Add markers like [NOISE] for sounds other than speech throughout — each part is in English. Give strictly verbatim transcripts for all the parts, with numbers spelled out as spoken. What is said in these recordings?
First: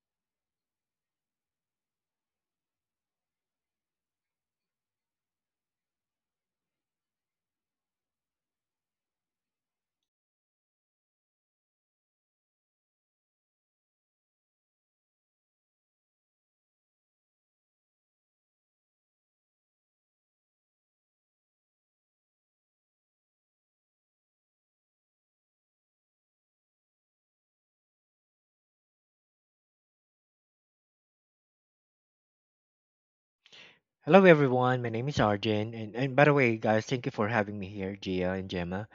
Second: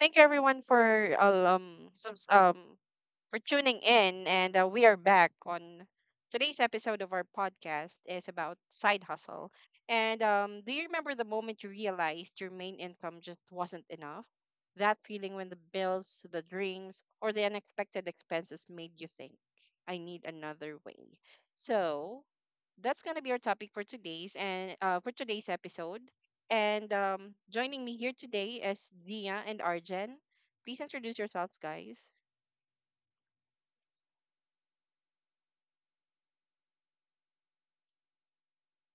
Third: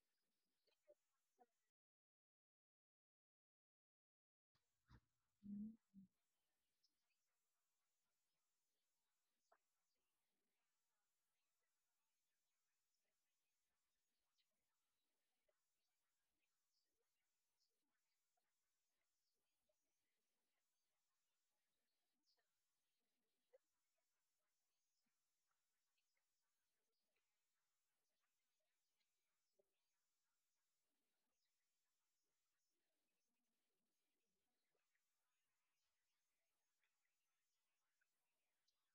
Thank you everyone for uh, um subs- um for tuning in, and uh, we are back on today's episode of our podcast is about side hustle. And um, Do you remember the moment you realized your main income just wasn't enough? That feeling when the bills, the dreams, or the unexpected expenses made you think, "I need another way." So that's gonna be our topic for today's and uh, for today's episode. And um, Joining me here today is Gia and Arjen. Please introduce yourselves, guys. Hello everyone, my name is Arjun, and, and by the way, guys, thank you for having me here, Gia and Gemma.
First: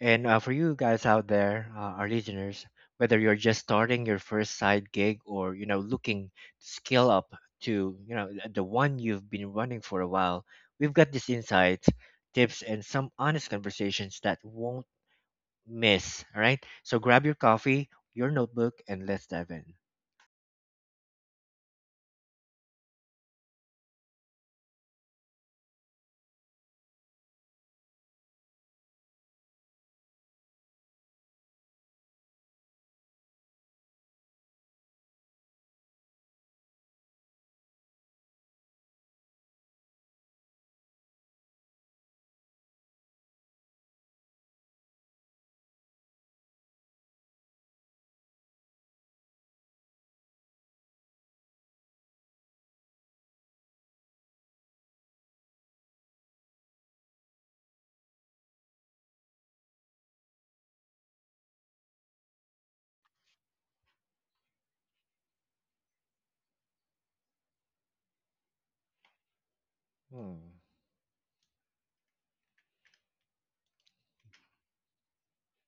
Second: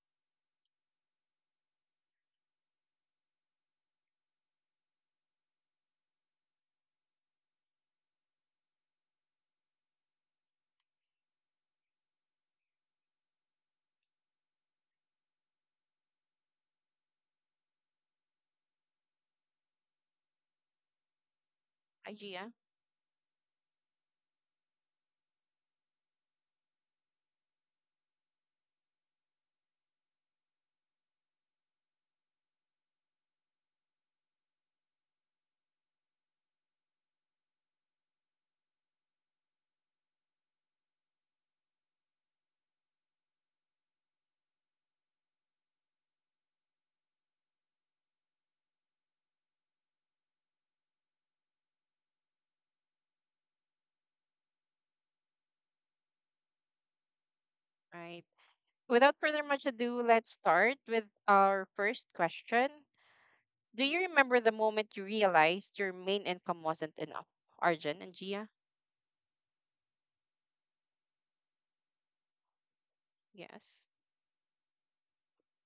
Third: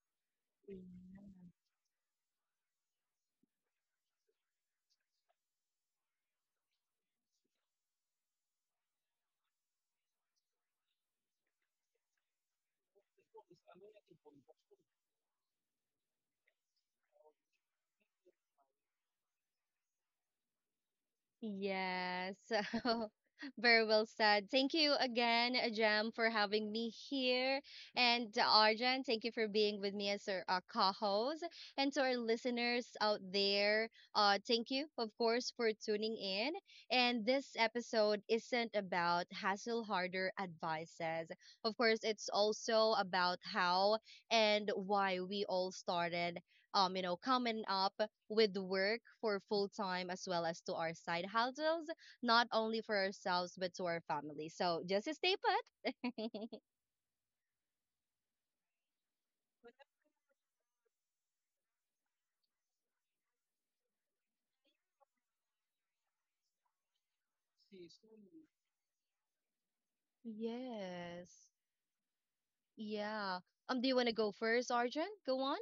And uh, For you guys out there, uh, our listeners, whether you're just starting your first side gig or you know looking to scale up to you know th- the one you've been running for a while, we've got these insights, tips, and some honest conversations that won't miss. All right, so grab your coffee, your notebook, and let's dive in. Hi, Yes. Gia. [LAUGHS] So very well said. Thank you again, Jam, for having me here. And uh, Arjan, thank you for being with me as our uh, co-host. And to our listeners out there, uh, thank you, of course, for tuning in. And this episode isn't about hassle harder advices. Of course, it's also about how and why we all started, um, you know, coming up with work for full time as well as to our side hustles, not only for ourselves but to our family. So just stay put. [LAUGHS] Right. Without further much ado, let's start with our first question. Do you remember the moment you realized your main income wasn't enough? Arjun and Gia? Hmm, Yes. Yeah. Um, Yes. Do you want to go first, Arjun? Go on.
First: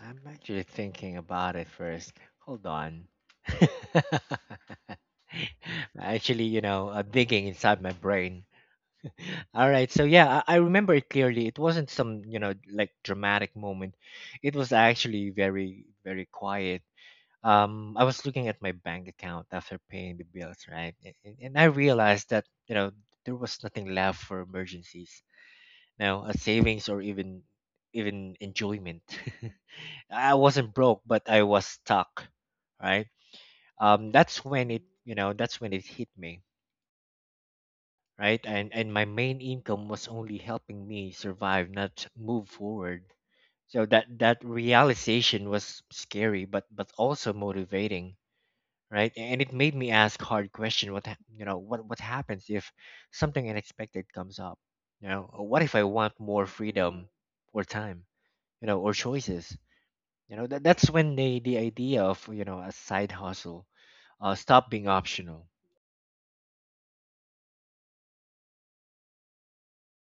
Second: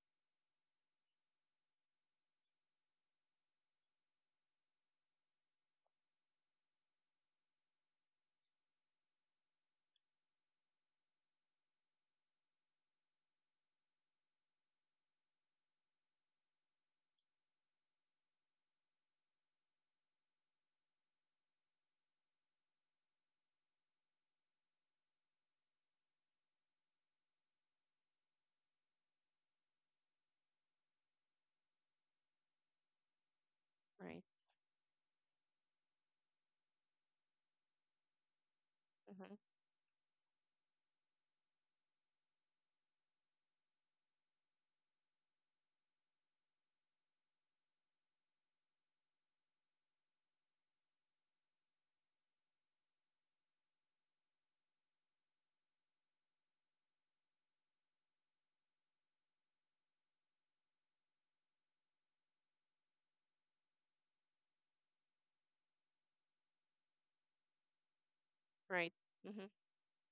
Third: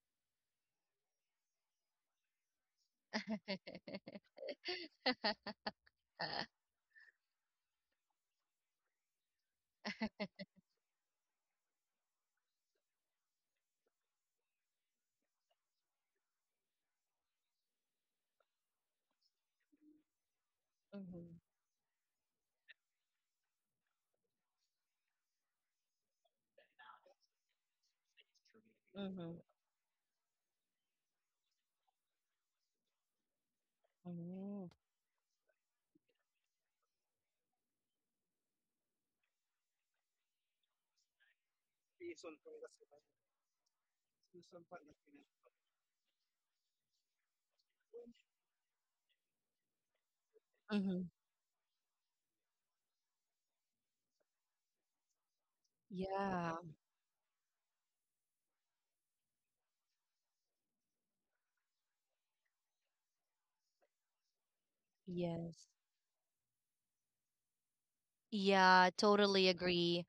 I'm actually thinking about it first. Hold on. [LAUGHS] [LAUGHS] [LAUGHS] Actually, you know, uh, digging inside my brain. All right, so yeah, I, I remember it clearly. It wasn't some, you know, like dramatic moment. It was actually very, very quiet. Um, I was looking at my bank account after paying the bills, right? A- And, Mhm, and I realized that, you know, there was nothing left for emergencies, you know, a savings or even even enjoyment. mhm, [LAUGHS] I wasn't broke, but I was stuck, right? Um, Right. That's when mhm, it, you know, that's when it hit me, right? And and my Mm-hmm. main income was only helping me survive, not move forward. So that that realization was scary, but but also motivating, right? And it made me ask hard question. What mhm. hap- you know? What what happens if something unexpected comes up? You know, or what if I want more Yeah. freedom or time? You know, or choices? You know, that that's when the the idea of you know a side hustle uh stop being optional. Yes. Right. Yeah, Mm-hmm. totally agree.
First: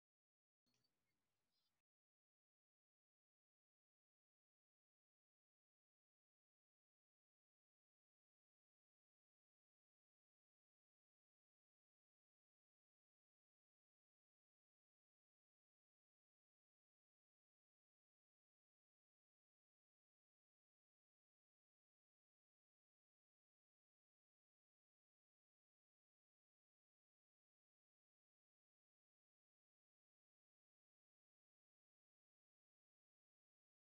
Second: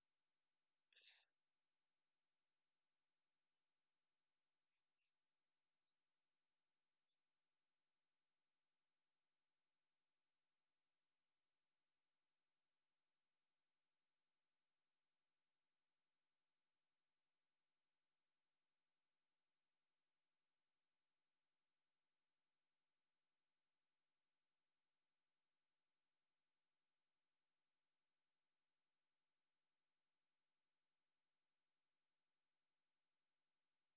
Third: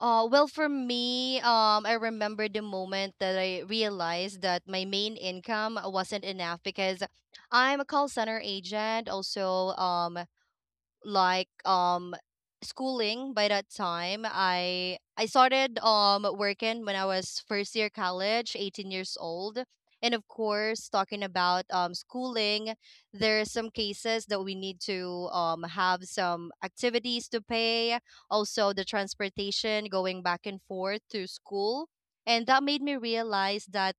Uh, well, for me, um, I remember the moment that I realized that my main income wasn't enough because I'm a call center agent. Also, um, like um schooling by that time i i started um working when I was first year college eighteen years old, and of course talking about um schooling, there are some cases that we need to um have some activities to pay, also the transportation going back and forth to school. And that made me realize that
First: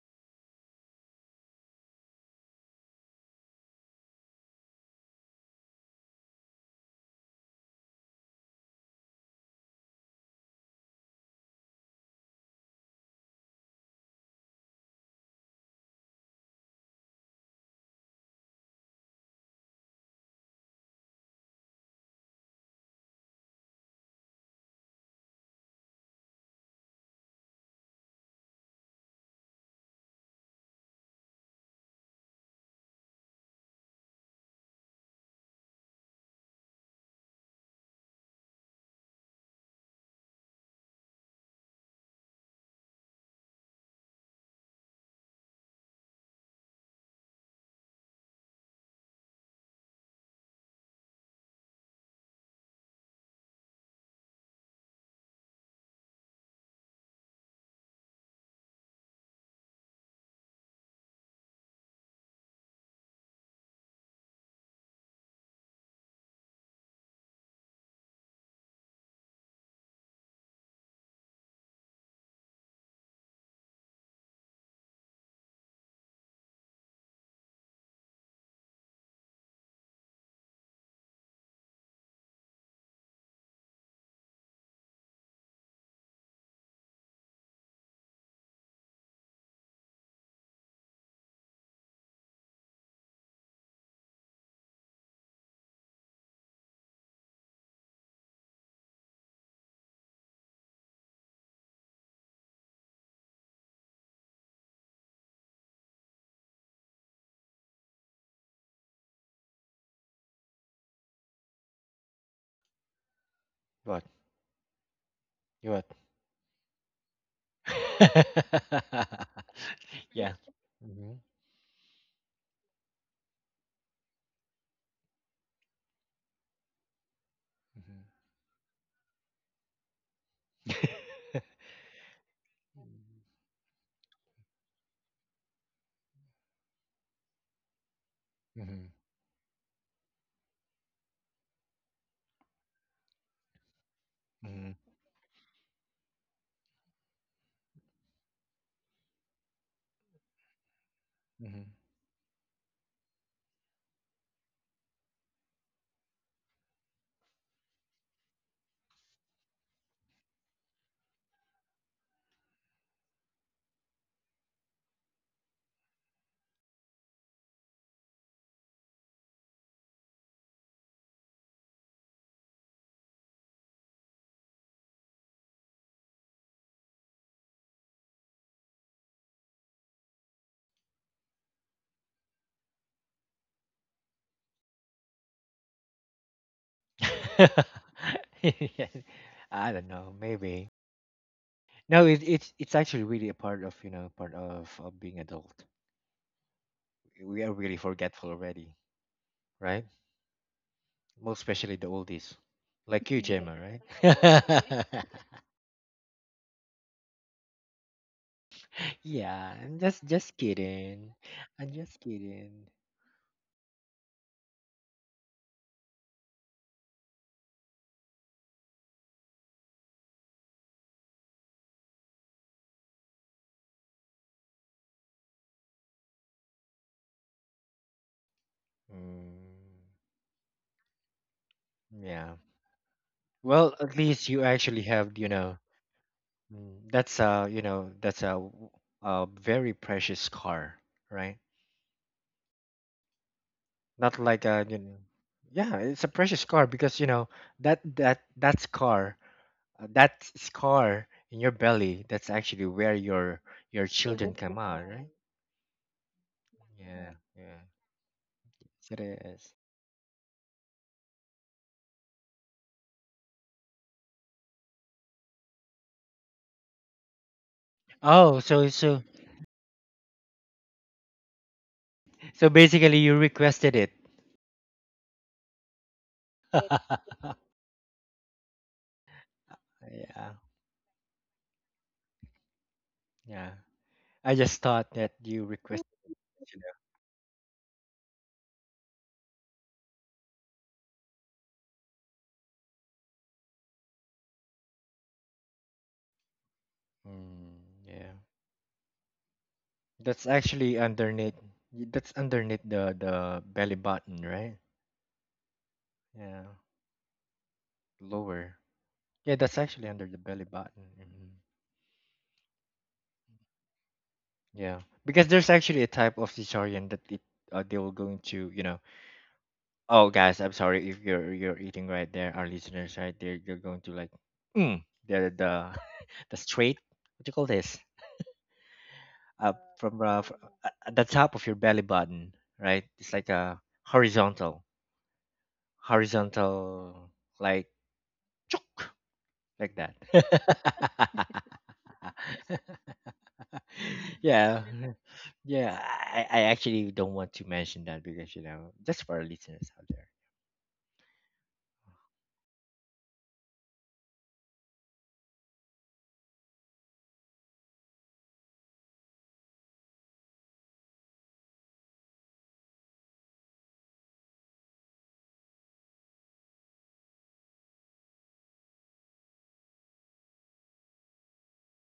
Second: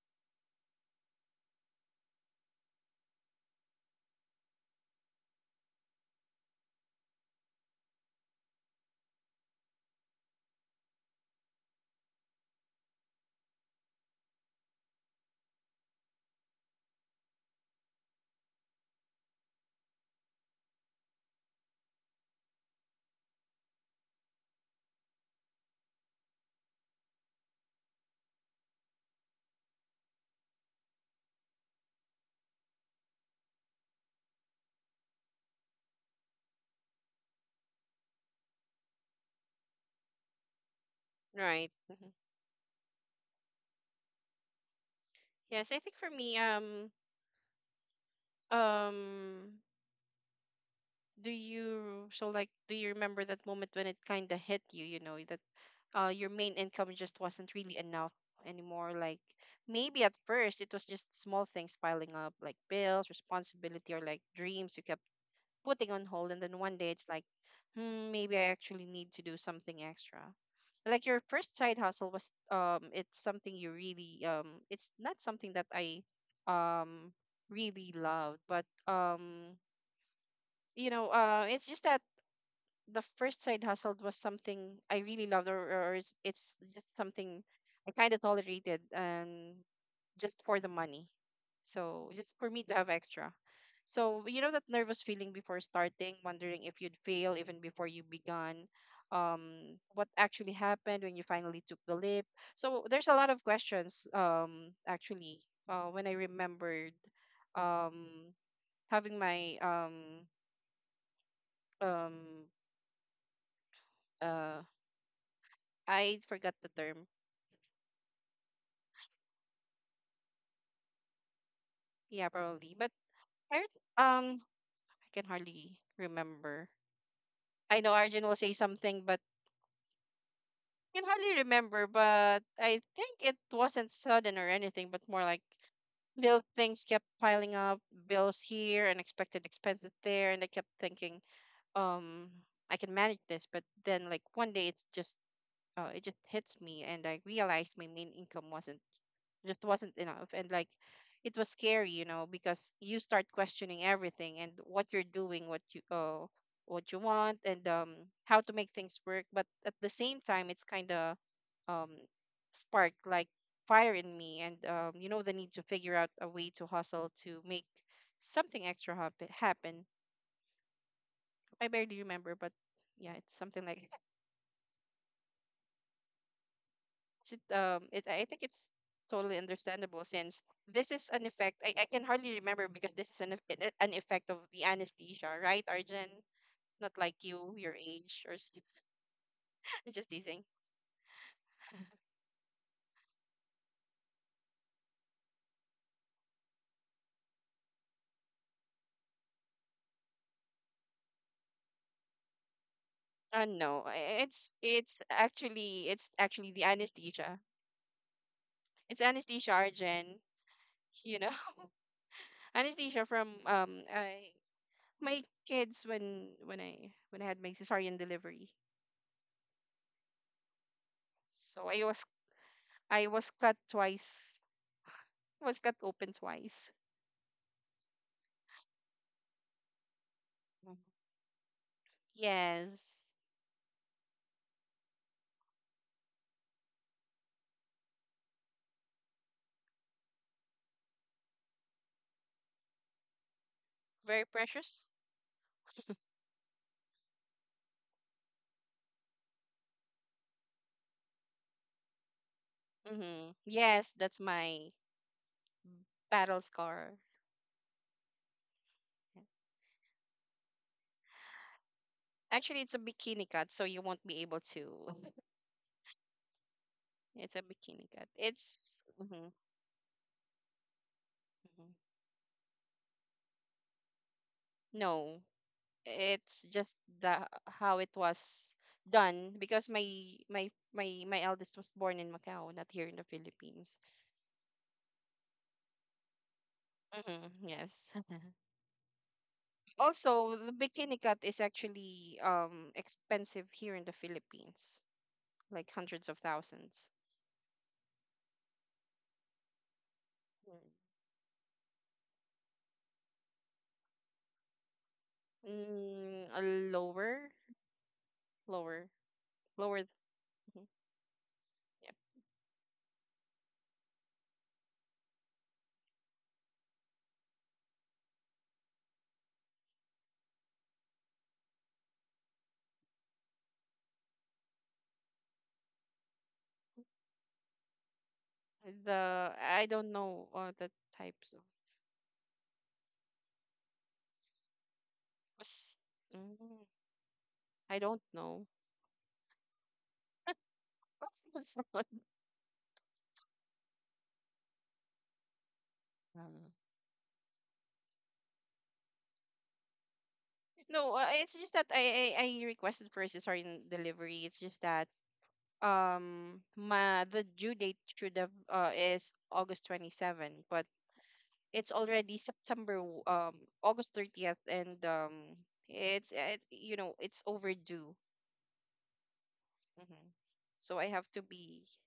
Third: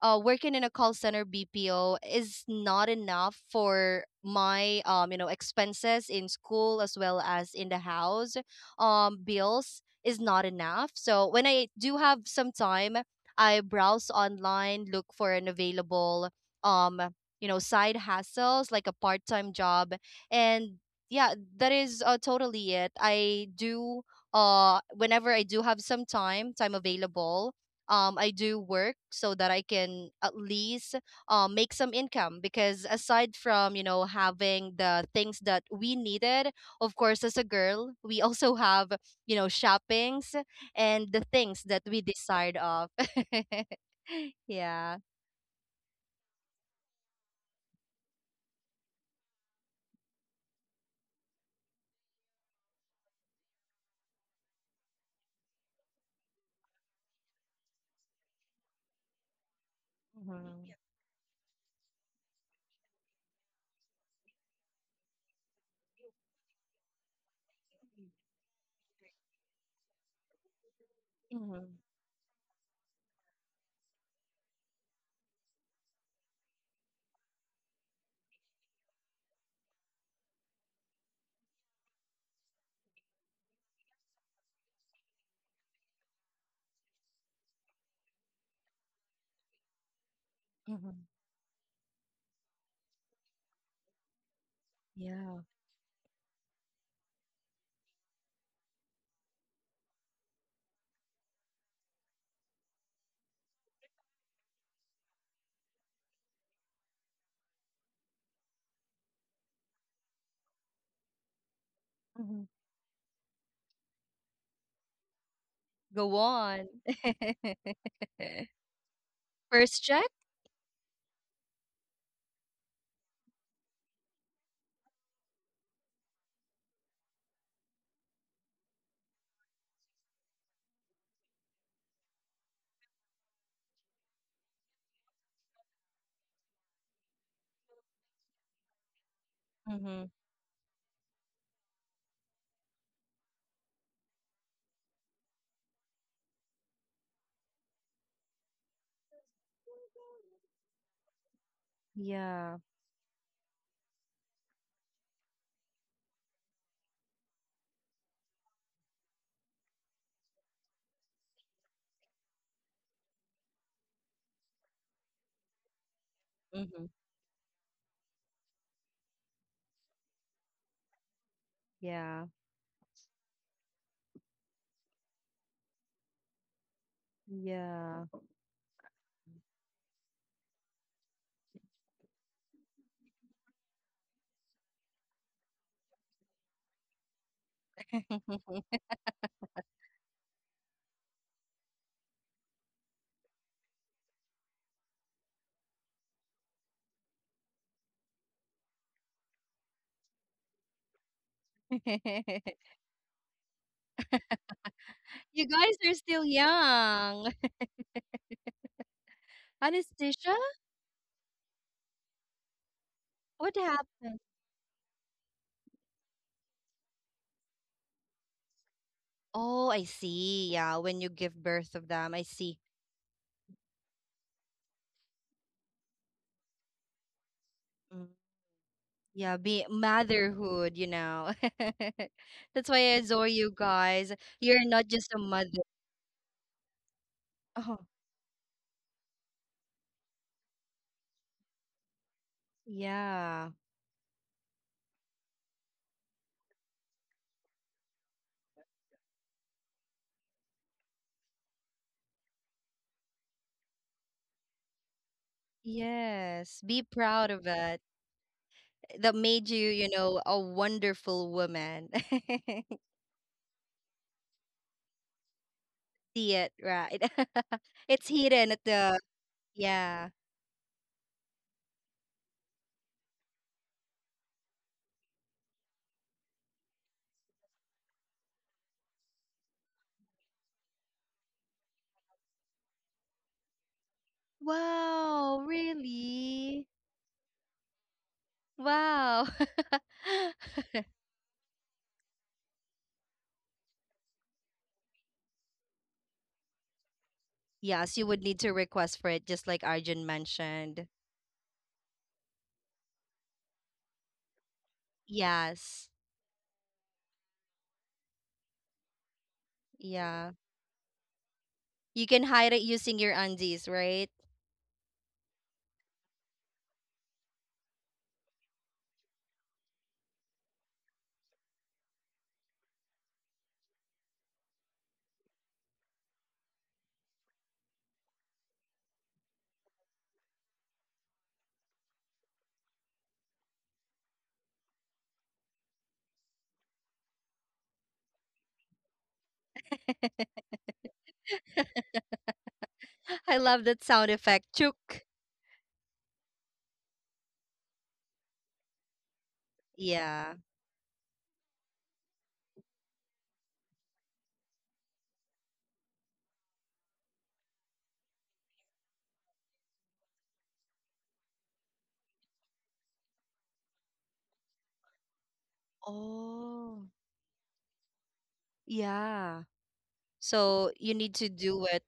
uh, working in a call center B P O is not enough for my um, you know expenses in school as well as in the house. Um, bills is not enough. So when I do have some time, I browse online, look for an available um, you know side hassles like a part time job. And yeah, that is uh, totally it. I do uh Whenever I do have some time time available, um, I do work so that I can at least um, make some income, because aside from you know having the things that we needed, of course as a girl we also have you know shoppings and the things Right. that we Mm-hmm. decide of. [LAUGHS] Yeah. Yes, I think for me, um, um, do you so like do you remember that moment when it kind of hit you? You know, uh, your main income just wasn't really enough anymore. Like maybe at first it Mm-hmm. was just small things piling up, like bills, responsibility, or like dreams you kept putting on hold. And then one day it's like, hmm, maybe I actually need to do something extra. Like your first side hustle was, um, it's something you really, um, it's not something that I, um, really loved, but um, you know, uh, it's just that the first side hustle was something I really loved, or, or it's it's just something I kind of tolerated, and just for the Hmm. money. So just for me to have extra. So you know that nervous feeling Yeah. before starting, wondering if you'd fail even before you began. Um, what actually happened when you finally took the leap? So there's a lot of questions. Um, actually, uh, when I remembered, um, having my um um Mhm. What? uh You I Go forgot the on. term. [LAUGHS] What? First check. [LAUGHS] Yeah. Mm-hmm. Yeah, probably. But I heard. um I can hardly remember. I know Mm-hmm. Arjun will say something, but I [LAUGHS] can hardly remember. But I think it wasn't sudden or anything, but more like little things kept piling up, bills Mm-hmm. here, unexpected expenses Mm-hmm. there, and I kept thinking, um, I can manage this. But then, like one Mm-hmm. day, it's just uh, it just hits me, and I realized my main income wasn't just wasn't enough, and like it was scary, you know, Yeah. because you start questioning everything and what you're doing, what you uh, what you want, and um how to make things work, but at the same time it's kind of um sparked like fire in me, and um you know, the need to figure out a way to Hmm. hustle to make something extra happen happen I barely remember, Yeah. but yeah, it's something like s- um, it, Yeah. I think it's totally understandable since this is an effect. I, I can hardly remember because this is an, eff- an an effect of the anesthesia, right, Arjun? Not like you, your age, or s- Mm-hmm. [LAUGHS] [LAUGHS] I don't [LAUGHS] just know, teasing. maybe. No, it, it's it's actually really a part of you know part of, of being adult. We are really forgetful already, right? Most especially the oldies, like you, Uh, Gemma, No, i- it's right? it's You actually guys it's are still actually the anesthesia. young. [LAUGHS] [LAUGHS] It's anesthesia, Yeah, I'm just Arjun. just Anesthesia? kidding. You know, I'm just [LAUGHS] kidding. anesthesia from What um I, happened? my kids when when I when I had my cesarean delivery. Oh, I see. Yeah, when you give So I birth was of them, I see. I was cut twice. Was cut open twice. Mm. Yeah, Mm, be Mm. motherhood, you know. yeah. [LAUGHS] That's why I Yes. adore Well, you at least guys. you actually You're not have, you just a know. mother. Mm, that's a, you know, Oh, that's a, w- a very precious car, right? yeah. Not Very like a, you precious. know, yeah, it's a precious car because, you know, that that that scar, uh, that scar in your belly, that's actually where Mm-hmm. your your Yes, that's children come my out, right? battle Yes, scar. Yeah, be yeah. proud of it. Yes, it That is. made you, you know, a wonderful woman. Actually, it's a [LAUGHS] bikini cut, so you won't be able to. [LAUGHS] See it, right? It's a [LAUGHS] bikini cut. It's Oh, so hidden It's at so the, hmm yeah. hmm so basically you requested it. No, it's [LAUGHS] just the how it was done because my Yeah, my my my eldest was born in Macau, not here in the yeah. Philippines. I just thought that you Wow, requested it, you really? Mm-hmm. Yes. [LAUGHS] Wow. [LAUGHS] Also, the bikini cut is actually um expensive here in the Philippines, like hundreds of thousands. know. Mm, Yes, yeah. you would need to request for it, just like Arjun That's actually mentioned. underneath. That's underneath the the belly button, right? Yes. Mm, Yeah, a lower, lower. lower, Yeah, that's lower. actually th- under the Yeah. belly Mhm. button. Hmm. Yep. You can hide it using your undies, right? [GASPS] Yeah, because there's actually a type of cesarean that it uh, they will going to, you know. Oh, guys, I'm sorry if you're you're eating right there. Our listeners right there, you're going to like, mm, the the [LAUGHS] the straight. What do you call this? The I Up don't from uh, fr- know, uh, uh, the at the top types of of. your belly button, right? It's like a horizontal, was- Mm, horizontal like. I don't know. Chok. Like that. [LAUGHS] Sorry. [LAUGHS] I love [LAUGHS] that sound effect. Yeah, Chook. yeah. I, I Um, actually don't want to mention that because you know just for our listeners out there. Yeah. No, uh, it's just that I, I I requested for cesarean delivery. It's just that um my the due date should have uh is August twenty seventh. But it's already September w- um August thirtieth, and um it's it, you Oh. know it's overdue. Yeah. Hmm. So So I you have need to to be, do it.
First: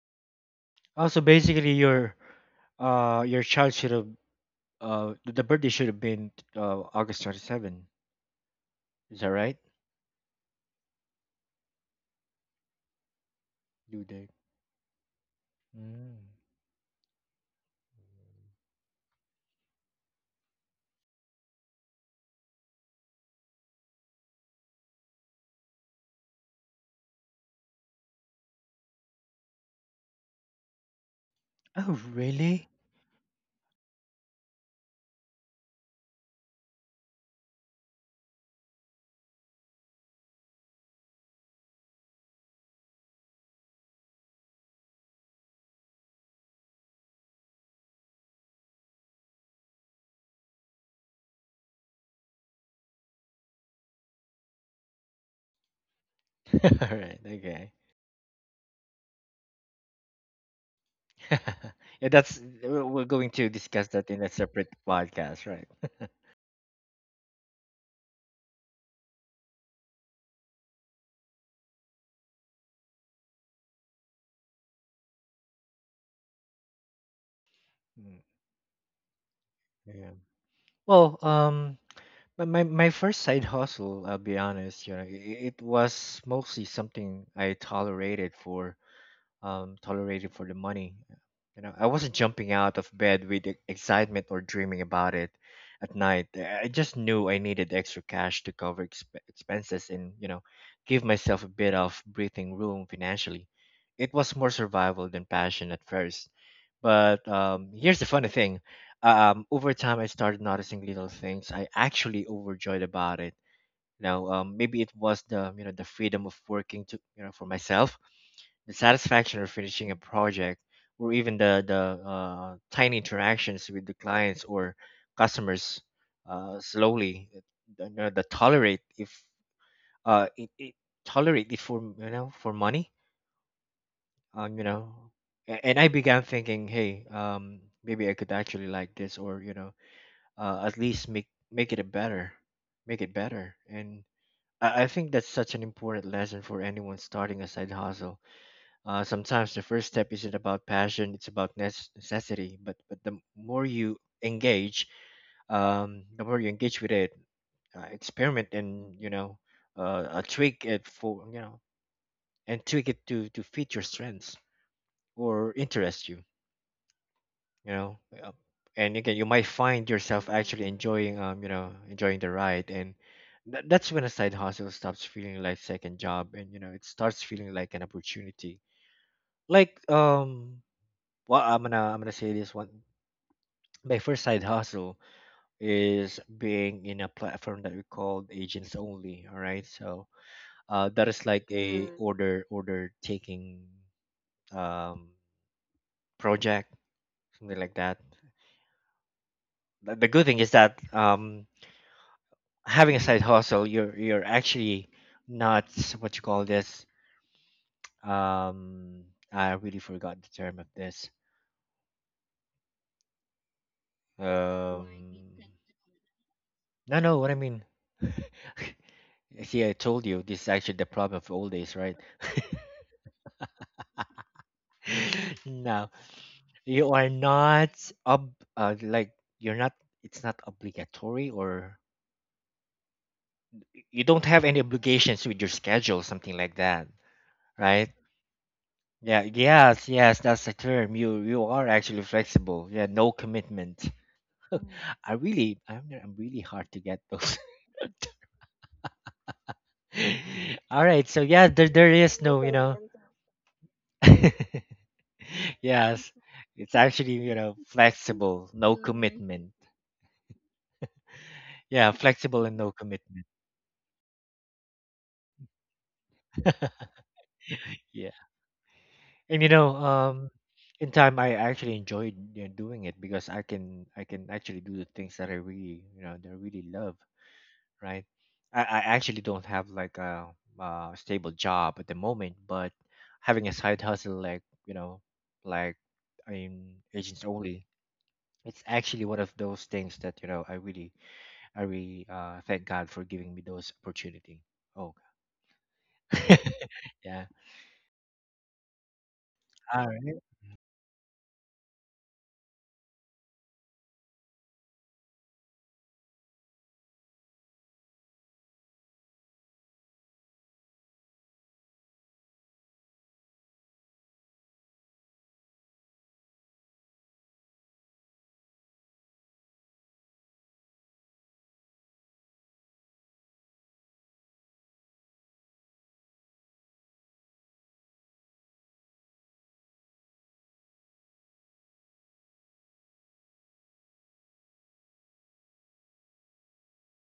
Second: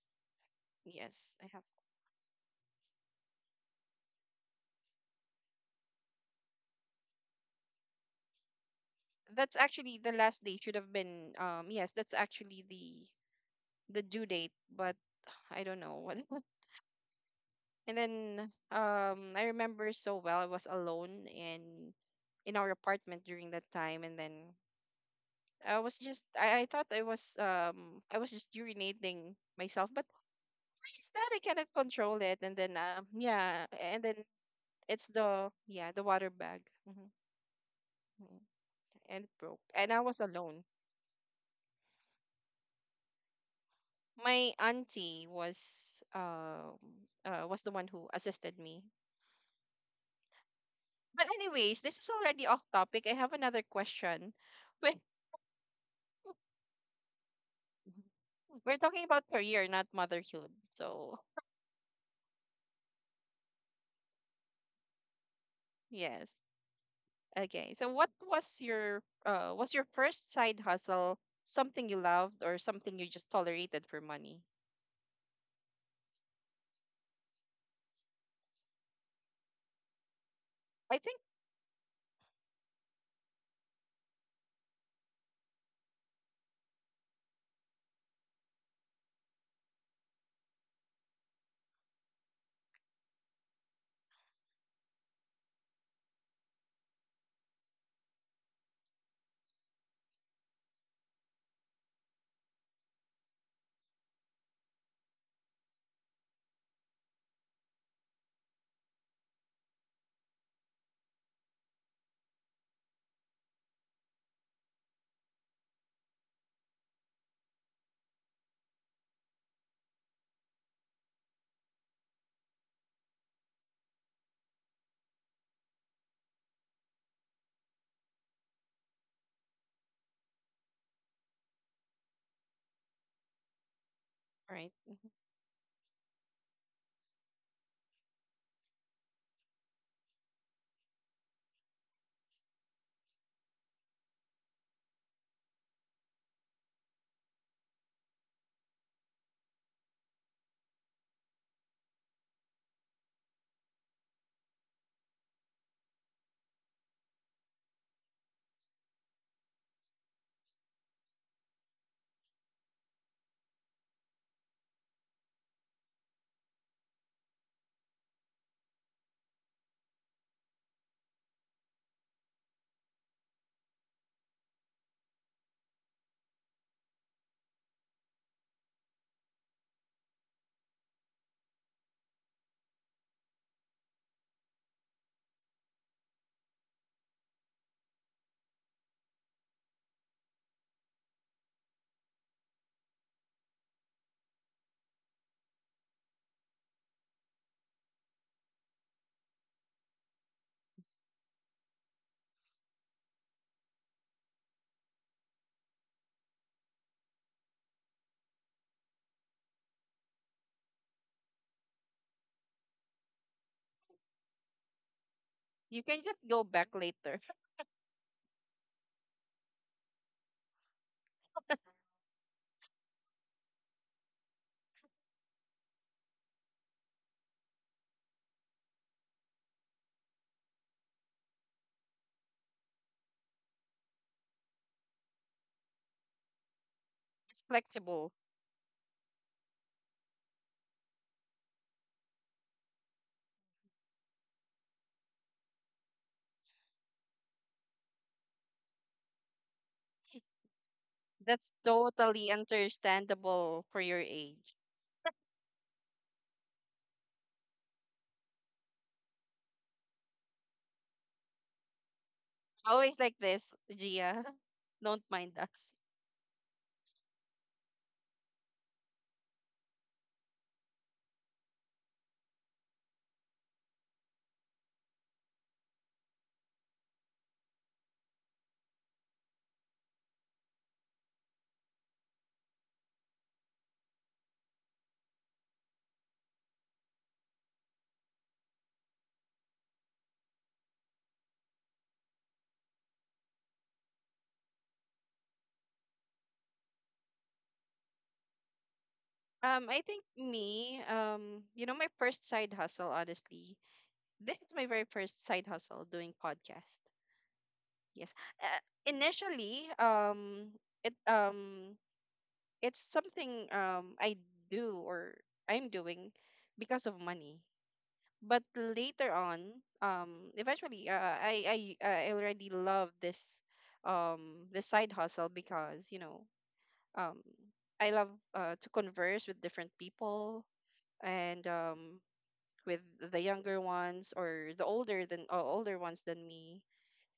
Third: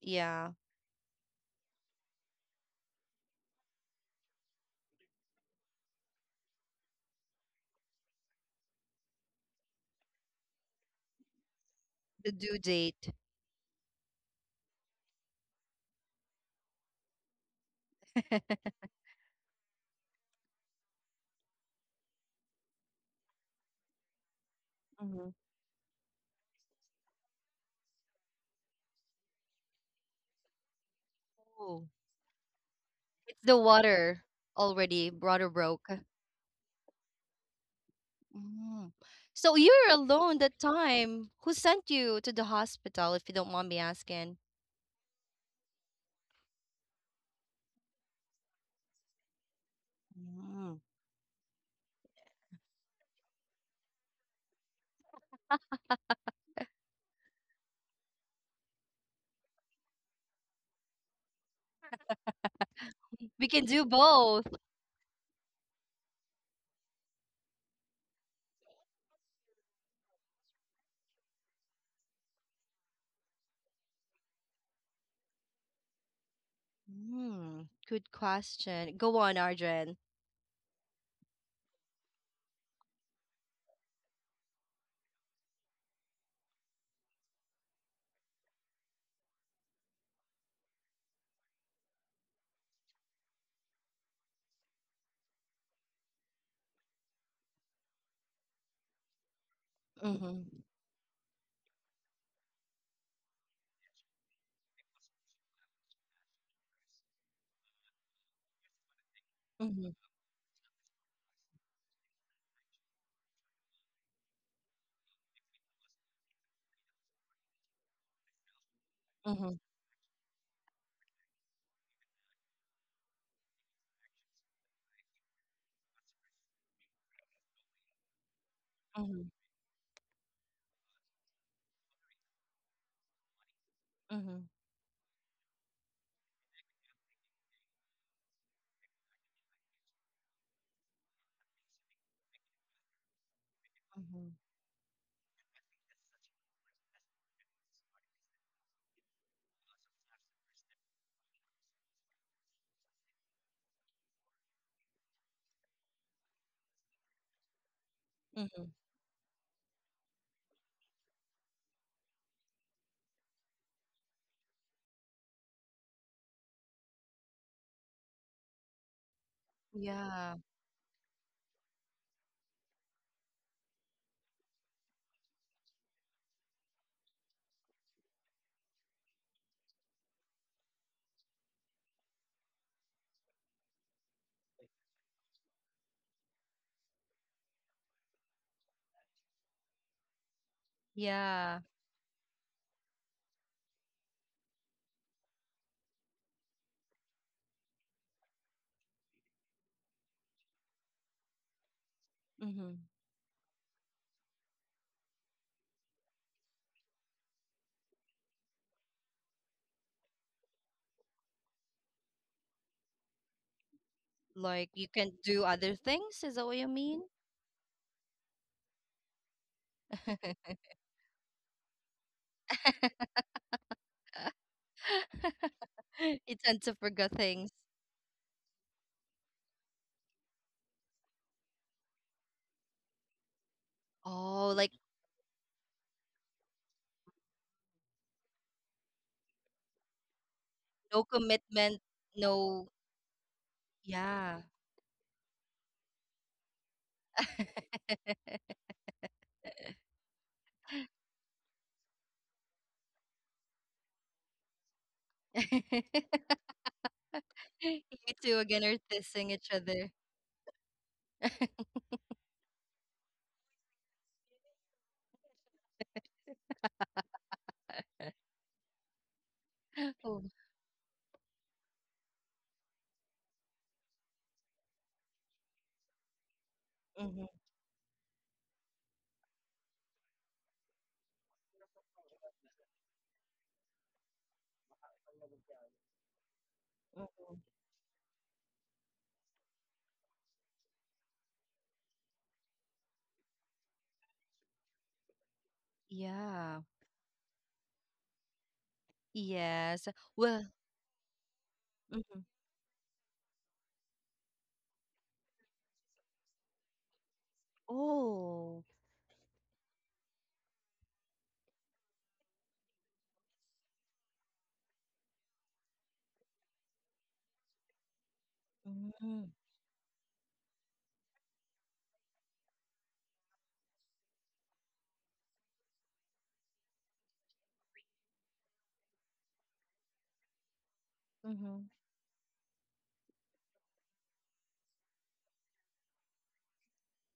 Yeah. Also, yes, I have. basically, your uh your child should have uh the birthday should have been uh August twenty seven. Is that That's right? actually the last date should have been, um, yes, that's The due actually the date. the Due due date. date, but I don't know Mm. what. [LAUGHS] And then, um, I remember so well. I was alone in in our apartment during that time, and then Hmm. I was just, I, I thought I was, um, I was just urinating myself, but it's that I cannot Oh. Oh, control it, and really? then, um, It's the yeah, and then water it's already. the, Water yeah, broke. the water bag. Hmm. Mm. And it broke, So and you're I was alone alone. that time. Who sent you to the hospital, if you don't mind me asking? My auntie was um uh, was the one who assisted me. Mm. But anyways, this is already off topic. I have another question when [LAUGHS] All right. Okay. we're talking about career, not motherhood, so [LAUGHS] Yeah, that's we're we're going to We can do discuss that in a both. separate podcast, right? [LAUGHS] yes. Okay, so what was your uh was your first side hustle, something you loved or something you just tolerated for money? Mm. Good Mm, question. Go on, Arjun. yeah. I Well, think. um, But my my first side hustle, I'll be honest, you know, it, it was mostly something I tolerated for um tolerated for the money. You know, I wasn't jumping out of bed with e- excitement or dreaming about it at night. I I just knew I needed extra cash to cover exp- expenses and, you know, Mhm. give myself a bit of breathing room financially. It was more survival than passion at first, but um, here's the funny thing. Um, over time, Mhm. I started noticing little things I actually overjoyed about it. Now, um, maybe it was the you know the freedom of working to you know for myself, the satisfaction of Mhm. finishing a project, or even the the uh, tiny interactions with the clients or customers uh, slowly. You know, the tolerate if Mhm. uh, it, it tolerate it for you know for money Mhm. um you Right. know a- And I began thinking, hey, um maybe I could actually like this, or you know, uh, at least make make it a better, make it better. And Mhm. I, I think that's such an important lesson for anyone starting a side hustle. Uh, sometimes the first step isn't about passion, it's about nes- necessity, but but the more you engage, um the more you engage with it, uh, experiment, Mhm. and you know, uh, uh, tweak it for you know and tweak it to to fit your strengths or interest you, you know, uh, and again you might find yourself Yeah. actually enjoying, um you know enjoying the ride. And tha- that's when a side hustle stops feeling like second job, and you know it starts feeling like an opportunity. Like, um, well, i'm gonna I'm gonna say this one. My first side hustle is being in a platform that we called agents only. All right, so uh, that is like Yeah. a order order taking um project, something like that. the the good thing is that um Mhm. having a side hustle, you're you're actually not, what you call this. Um, I really forgot the term of this. Like you Um, can do other You can just things. Is go that what back you no, mean? no, later. what I mean. [LAUGHS] See, I told you this is [LAUGHS] actually the problem of old days, right? [LAUGHS] [LAUGHS] No, You tend to you are forget things. not ob uh, like you're not. It's not obligatory, or you don't have Oh, any like. obligations with your schedule, something like that, [LAUGHS] right? Flexible. Yeah, yes, yes, that's the term. No You you are commitment, actually no, flexible. Yeah, no commitment. yeah. I really, I'm I'm really hard to get those. [LAUGHS] [LAUGHS] All right, so yeah, That's there there is totally no, you know. understandable for your age. [LAUGHS] Yes. It's actually, you know, You two flexible, again no are dissing each commitment. other. [LAUGHS] Yeah, flexible and no Always like commitment. this, Gia. [LAUGHS] Don't mind us. Yeah. And you know, um, Oh. in time I actually enjoyed, you know, doing it because I can, I can actually do the things that I really, you know, that I really love. Mm-hmm. Right? I, I actually don't have like a, uh stable job at the moment, but having a side hustle like, you know, like in agents Mm-hmm. only, it's actually one of those things that you know I really, I really, uh, thank God for giving me those opportunity. Oh, [LAUGHS] Yeah. yeah. Um, I All Yes. think right. Well, me, um, you know, my first mhm. side hustle, honestly, this is my very first side hustle doing podcast. Yes. Uh, Oh. initially, um, it um, it's something um I do or I'm doing because of money. But later Mm-hmm. on, um, eventually, uh, I I I already love this um this side hustle because you know, um, I love uh, to converse with different people, and Mm-hmm. um, with the younger ones or the older than uh, older ones than me.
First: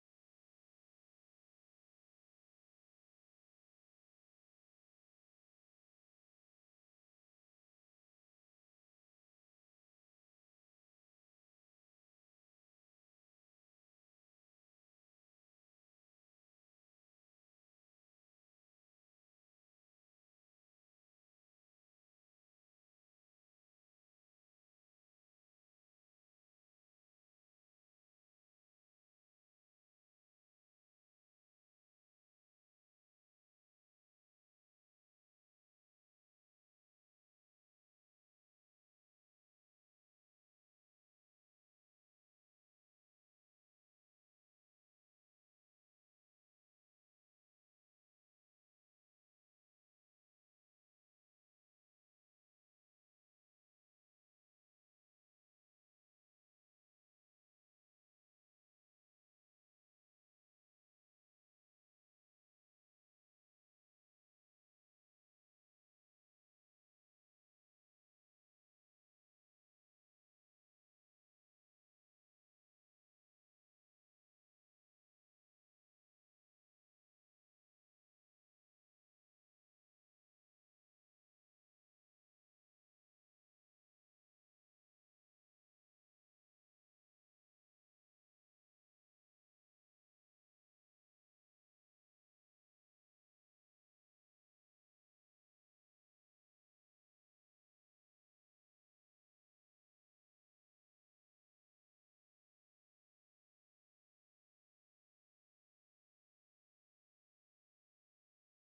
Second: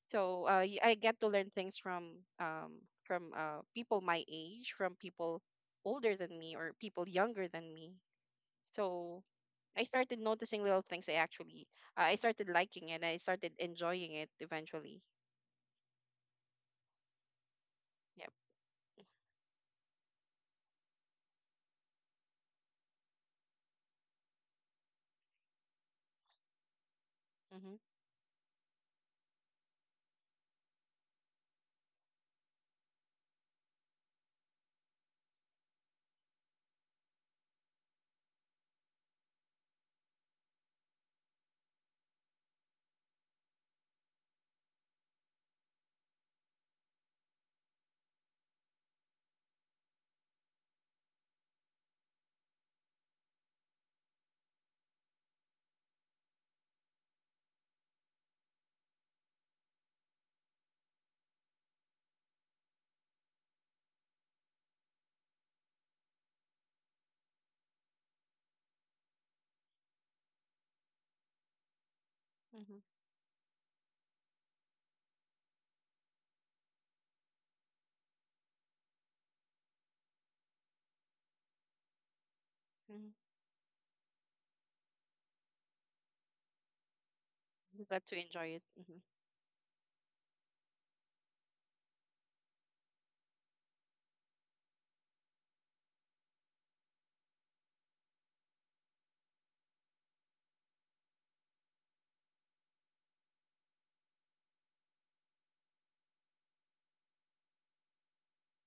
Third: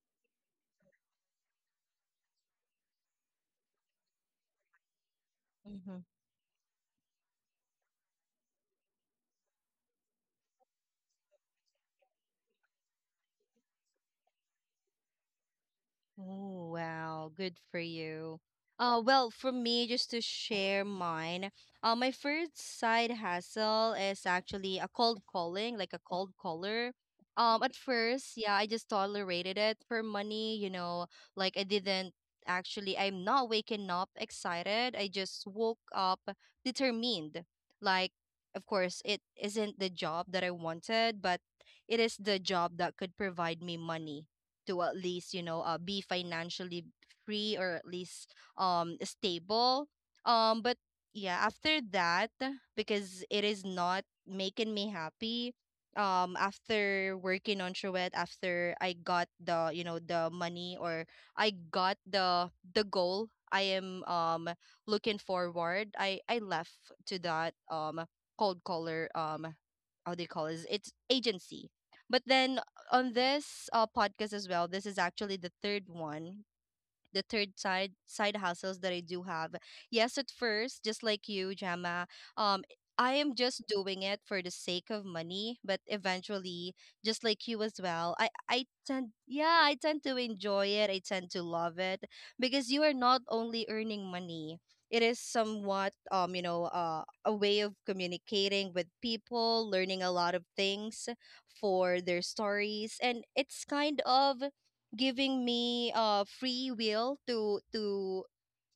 So uh, y- I get to learn things from um, from uh, people my age, from people Mm-hmm. older than me or people younger than me. So I started noticing little things. I actually uh, I started liking it. I started enjoying it eventually. Oh, wow. Good for Yep. you. Uh, well, for me, just to share mine, uh, my first side hustle is actually a cold calling, like a cold caller. Um, at Mhm. first, yeah, I just tolerated it for money, you know, like I didn't actually, I'm not waking up excited. I just woke up determined. Like, of course, it isn't the job that I wanted, but it is the job that could provide me money to at least you know uh, be financially free, or at least um stable. Um but yeah, after that, because it is not making me happy um after working on Truett, after I got the you know the money, or I got the the goal I am um looking forward, I I left to that um cold caller. Um how do you call it, it's agency. But then Mhm. on this uh, podcast as well, this is actually the third one, the third side side hustles that I do have. Yes, at first, just like you, Gemma, um, I Mhm. am just doing it for the sake of money, but eventually, just like you as Glad to well, I enjoy it. I Mhm. tend yeah, I tend to enjoy it. I tend to love it because you are not only earning money. It is somewhat um, you know, uh, a way of communicating with people, learning a lot of things for their stories, and it's kind of giving me uh free will to to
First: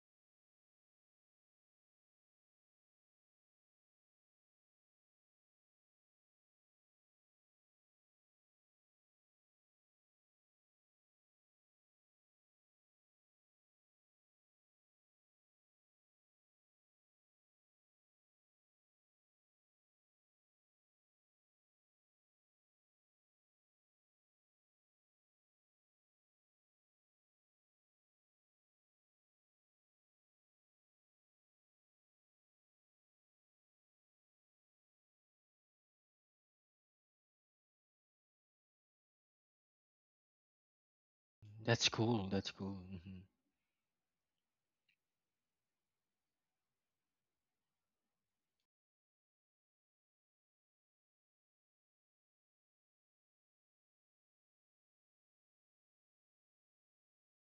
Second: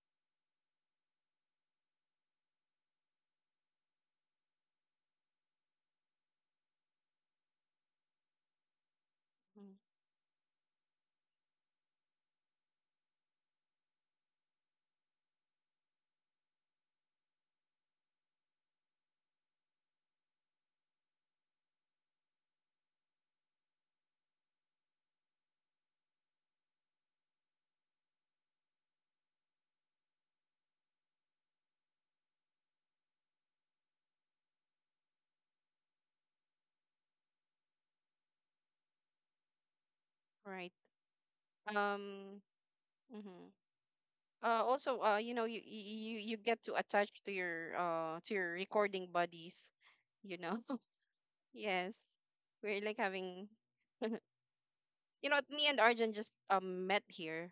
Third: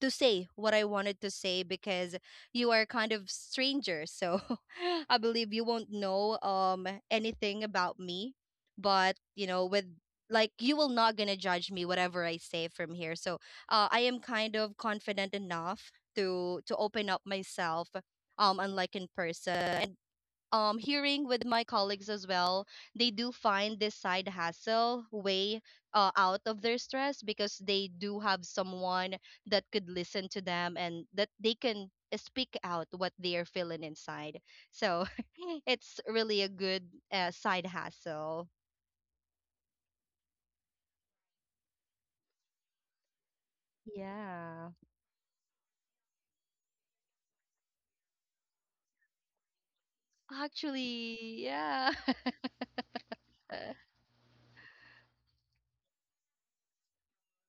to say what I wanted to say, because you are kind of stranger. So [LAUGHS] I believe you won't know um anything about me. But you know, Mhm. with like you will not gonna judge me whatever I say from here. So uh, I am kind of confident enough to to open up myself, um unlike in person. Um, hearing with my colleagues as well, they do find this side hustle way uh, out of their stress, because they do have someone that could listen to them and that they can speak out what they are feeling inside. So [LAUGHS] it's really a good uh, side hustle. Right. That's cool. Um. That's cool. Hmm. Mhm. uh Yeah. Also, uh you know, you you you get to attach to your uh to your recording buddies, you know. [LAUGHS] Actually, yeah. Yes. [LAUGHS] We're like having, you know, me and Arjun just um met here.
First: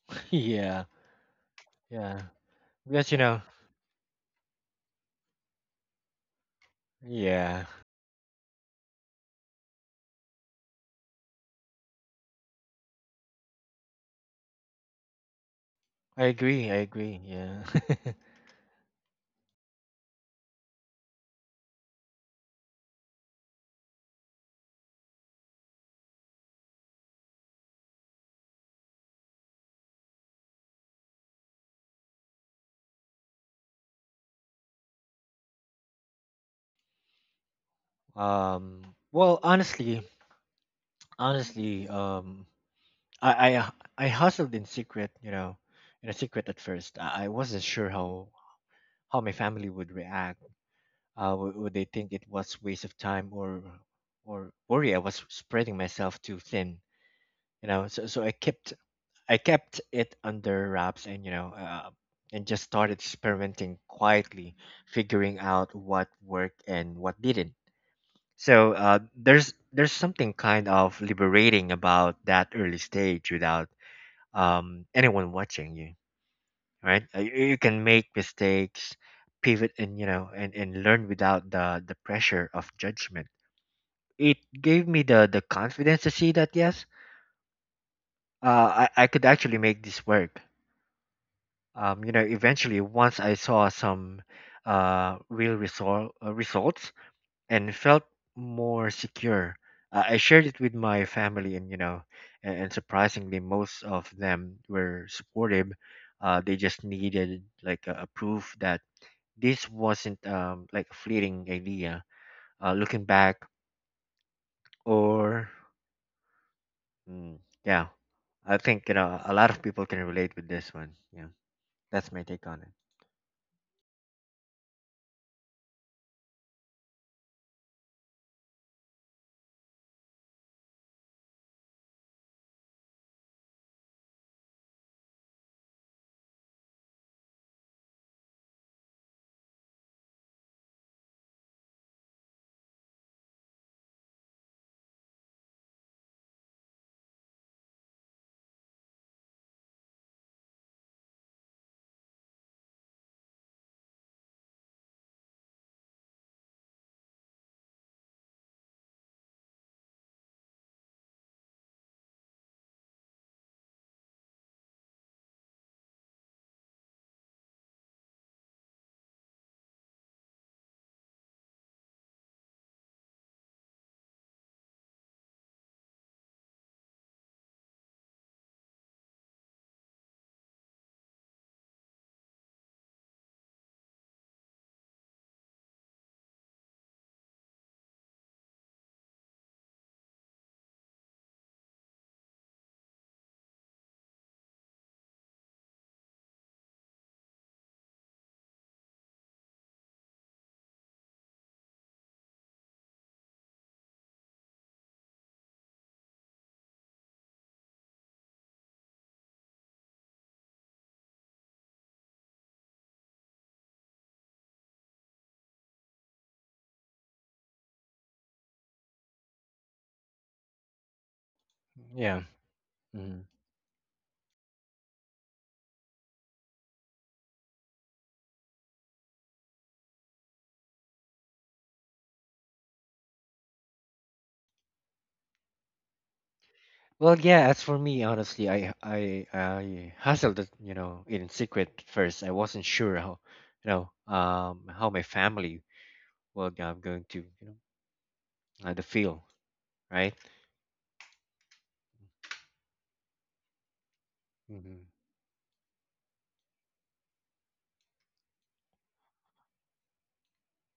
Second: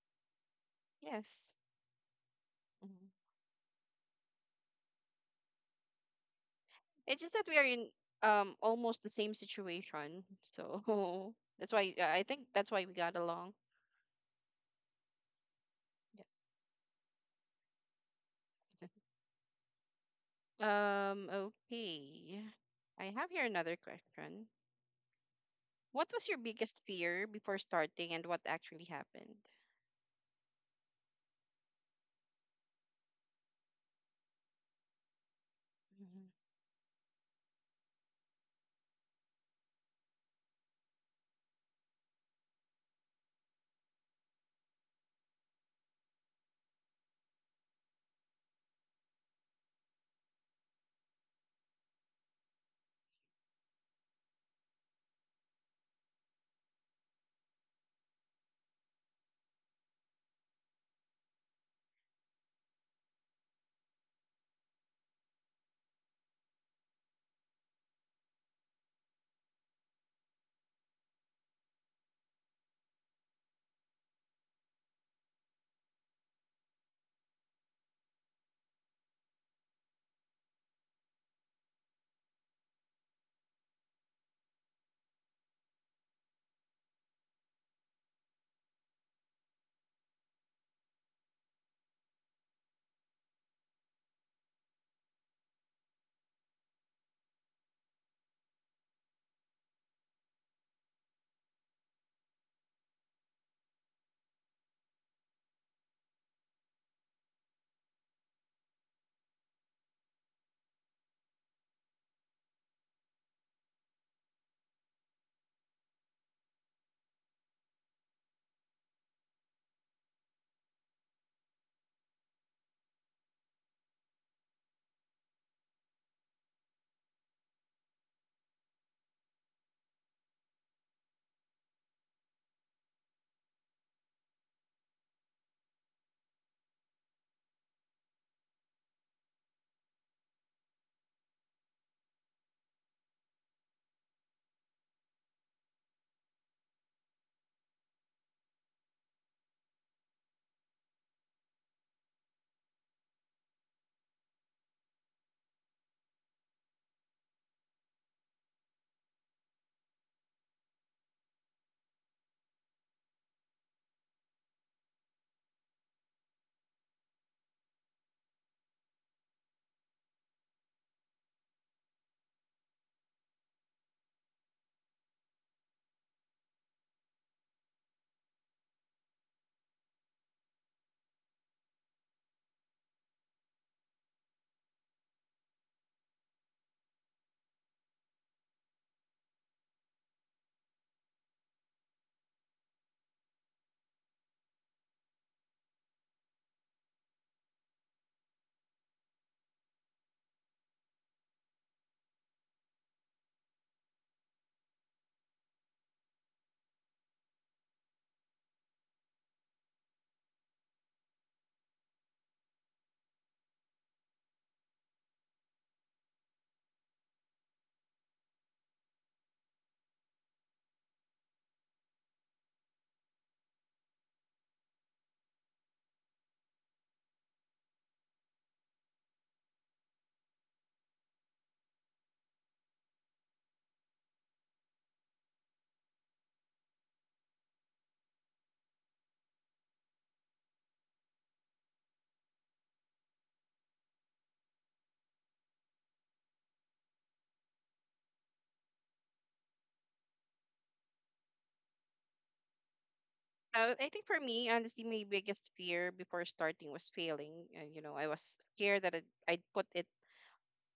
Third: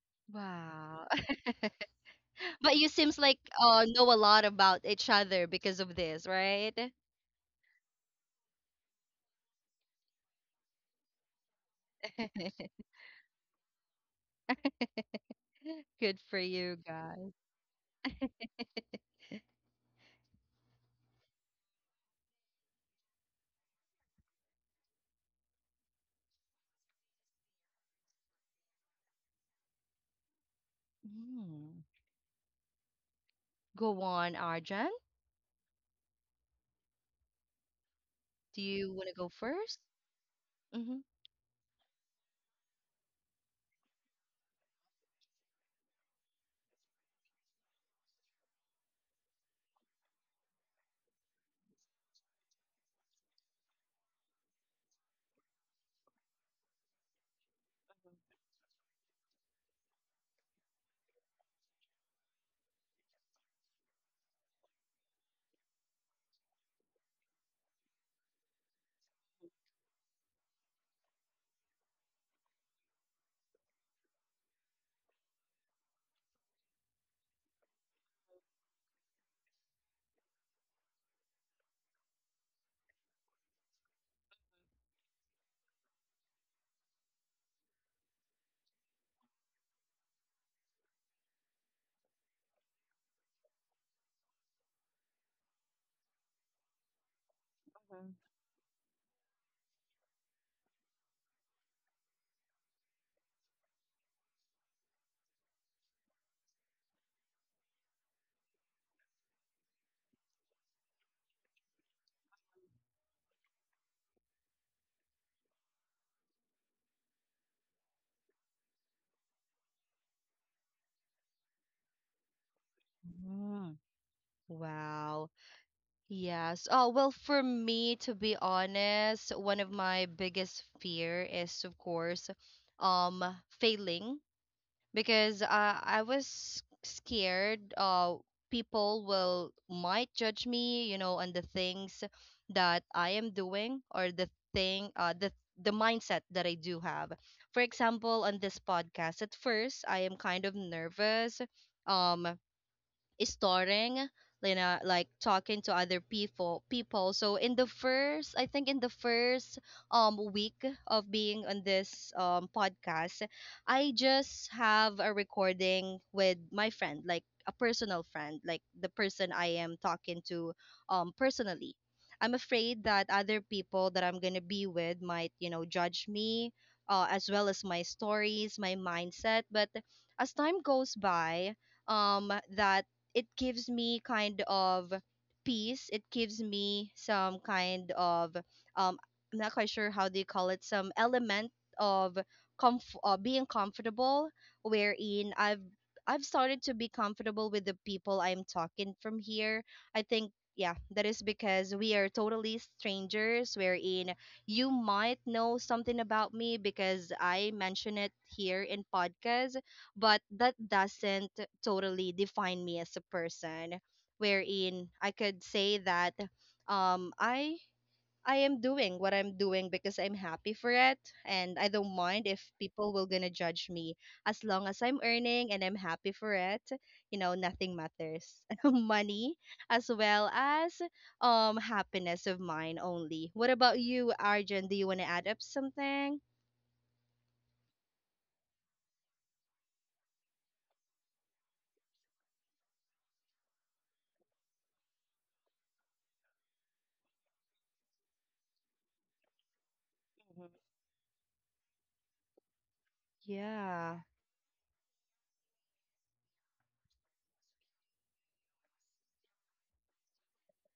[LAUGHS] Yeah, Wow. Yes. [LAUGHS] yeah. But you Mhm. Because you seems like know, uh know a lot about each other because of this, right? It's just that we are yeah. in um almost the same situation, so [LAUGHS] that's why i I think that's [LAUGHS] why we got along. [LAUGHS] Good I for agree. I you agree. guys. Yeah. Yeah. [LAUGHS] Um okay, I have here another question. What was your biggest fear before starting and what actually happened? Mm. Go on, Arjan. [LAUGHS] Do Um. you want to go Well, first? honestly, Mm-hmm. honestly, um, I I I hustled in secret, you know, in a secret at first. I, I wasn't sure how how my family would react. Uh, would, would they think it was waste of time, or or worry I was spreading myself too thin, you know? So so I kept, I kept it under wraps, and you know, uh, and just started experimenting quietly, figuring out what worked and what didn't. So uh, there's there's something kind of liberating about that early stage without, um, anyone watching you, right? Uh, you, you can make mistakes, pivot, and you know, and, and learn without the the pressure of judgment. It gave me the the confidence to see that yes, uh, I I could actually make this work. Um, you know, eventually once I saw some uh real result uh, results and felt more secure. I I shared it with my family, and you know, and, and surprisingly, most of them were supportive. Uh, they just needed like a, a proof that this wasn't, um, like a fleeting idea. Uh, looking back, or mm, yeah, I think you know a lot of people can relate with this one. Yeah, that's my take on it. Mm. Wow. Yes. Oh, well, for me, to be honest, one of my biggest fear is, of course, um, failing, because uh, I was scared uh people will might judge me, you know, on the things that I am doing, or the thing uh the the mindset that I do have. For example, on this podcast, at first I am kind of nervous. Um Starting, you know like talking to other people people so in the first I think in the first um week of being on this um podcast, I just have a recording with my friend, like a personal friend, like the person I am talking to um personally. I'm afraid that other people that I'm going to be with might you know judge me, uh, as well as my stories, my mindset. But as time goes by, um that it gives me kind of peace. It gives me some kind of um I'm not quite sure how they call it, some element of comf- uh, being comfortable, wherein I've I've started to be comfortable with the people I'm talking from here. I think, yeah, that is because we are totally strangers, wherein you might know something about me because I mention it here in podcast, but that doesn't totally define me as a person, wherein I could say that um i i am doing what I'm doing because I'm happy for it, and I don't mind Yeah. if people will gonna judge me, as long as I'm earning and I'm happy for it. You know nothing matters. [LAUGHS] Money as well as um happiness of mine only. What about you, Arjun, do you want to add up something? Well, yeah, as for me, honestly, I I I hustled it, you know, in secret at first. I wasn't sure how, you know, um, how my family, well, I'm going to, you know, uh, the feel, right? Uh, I Yeah. think for me, honestly, Hmm. my biggest fear before starting was failing. Uh, you know, I was scared that I'd, I'd put it,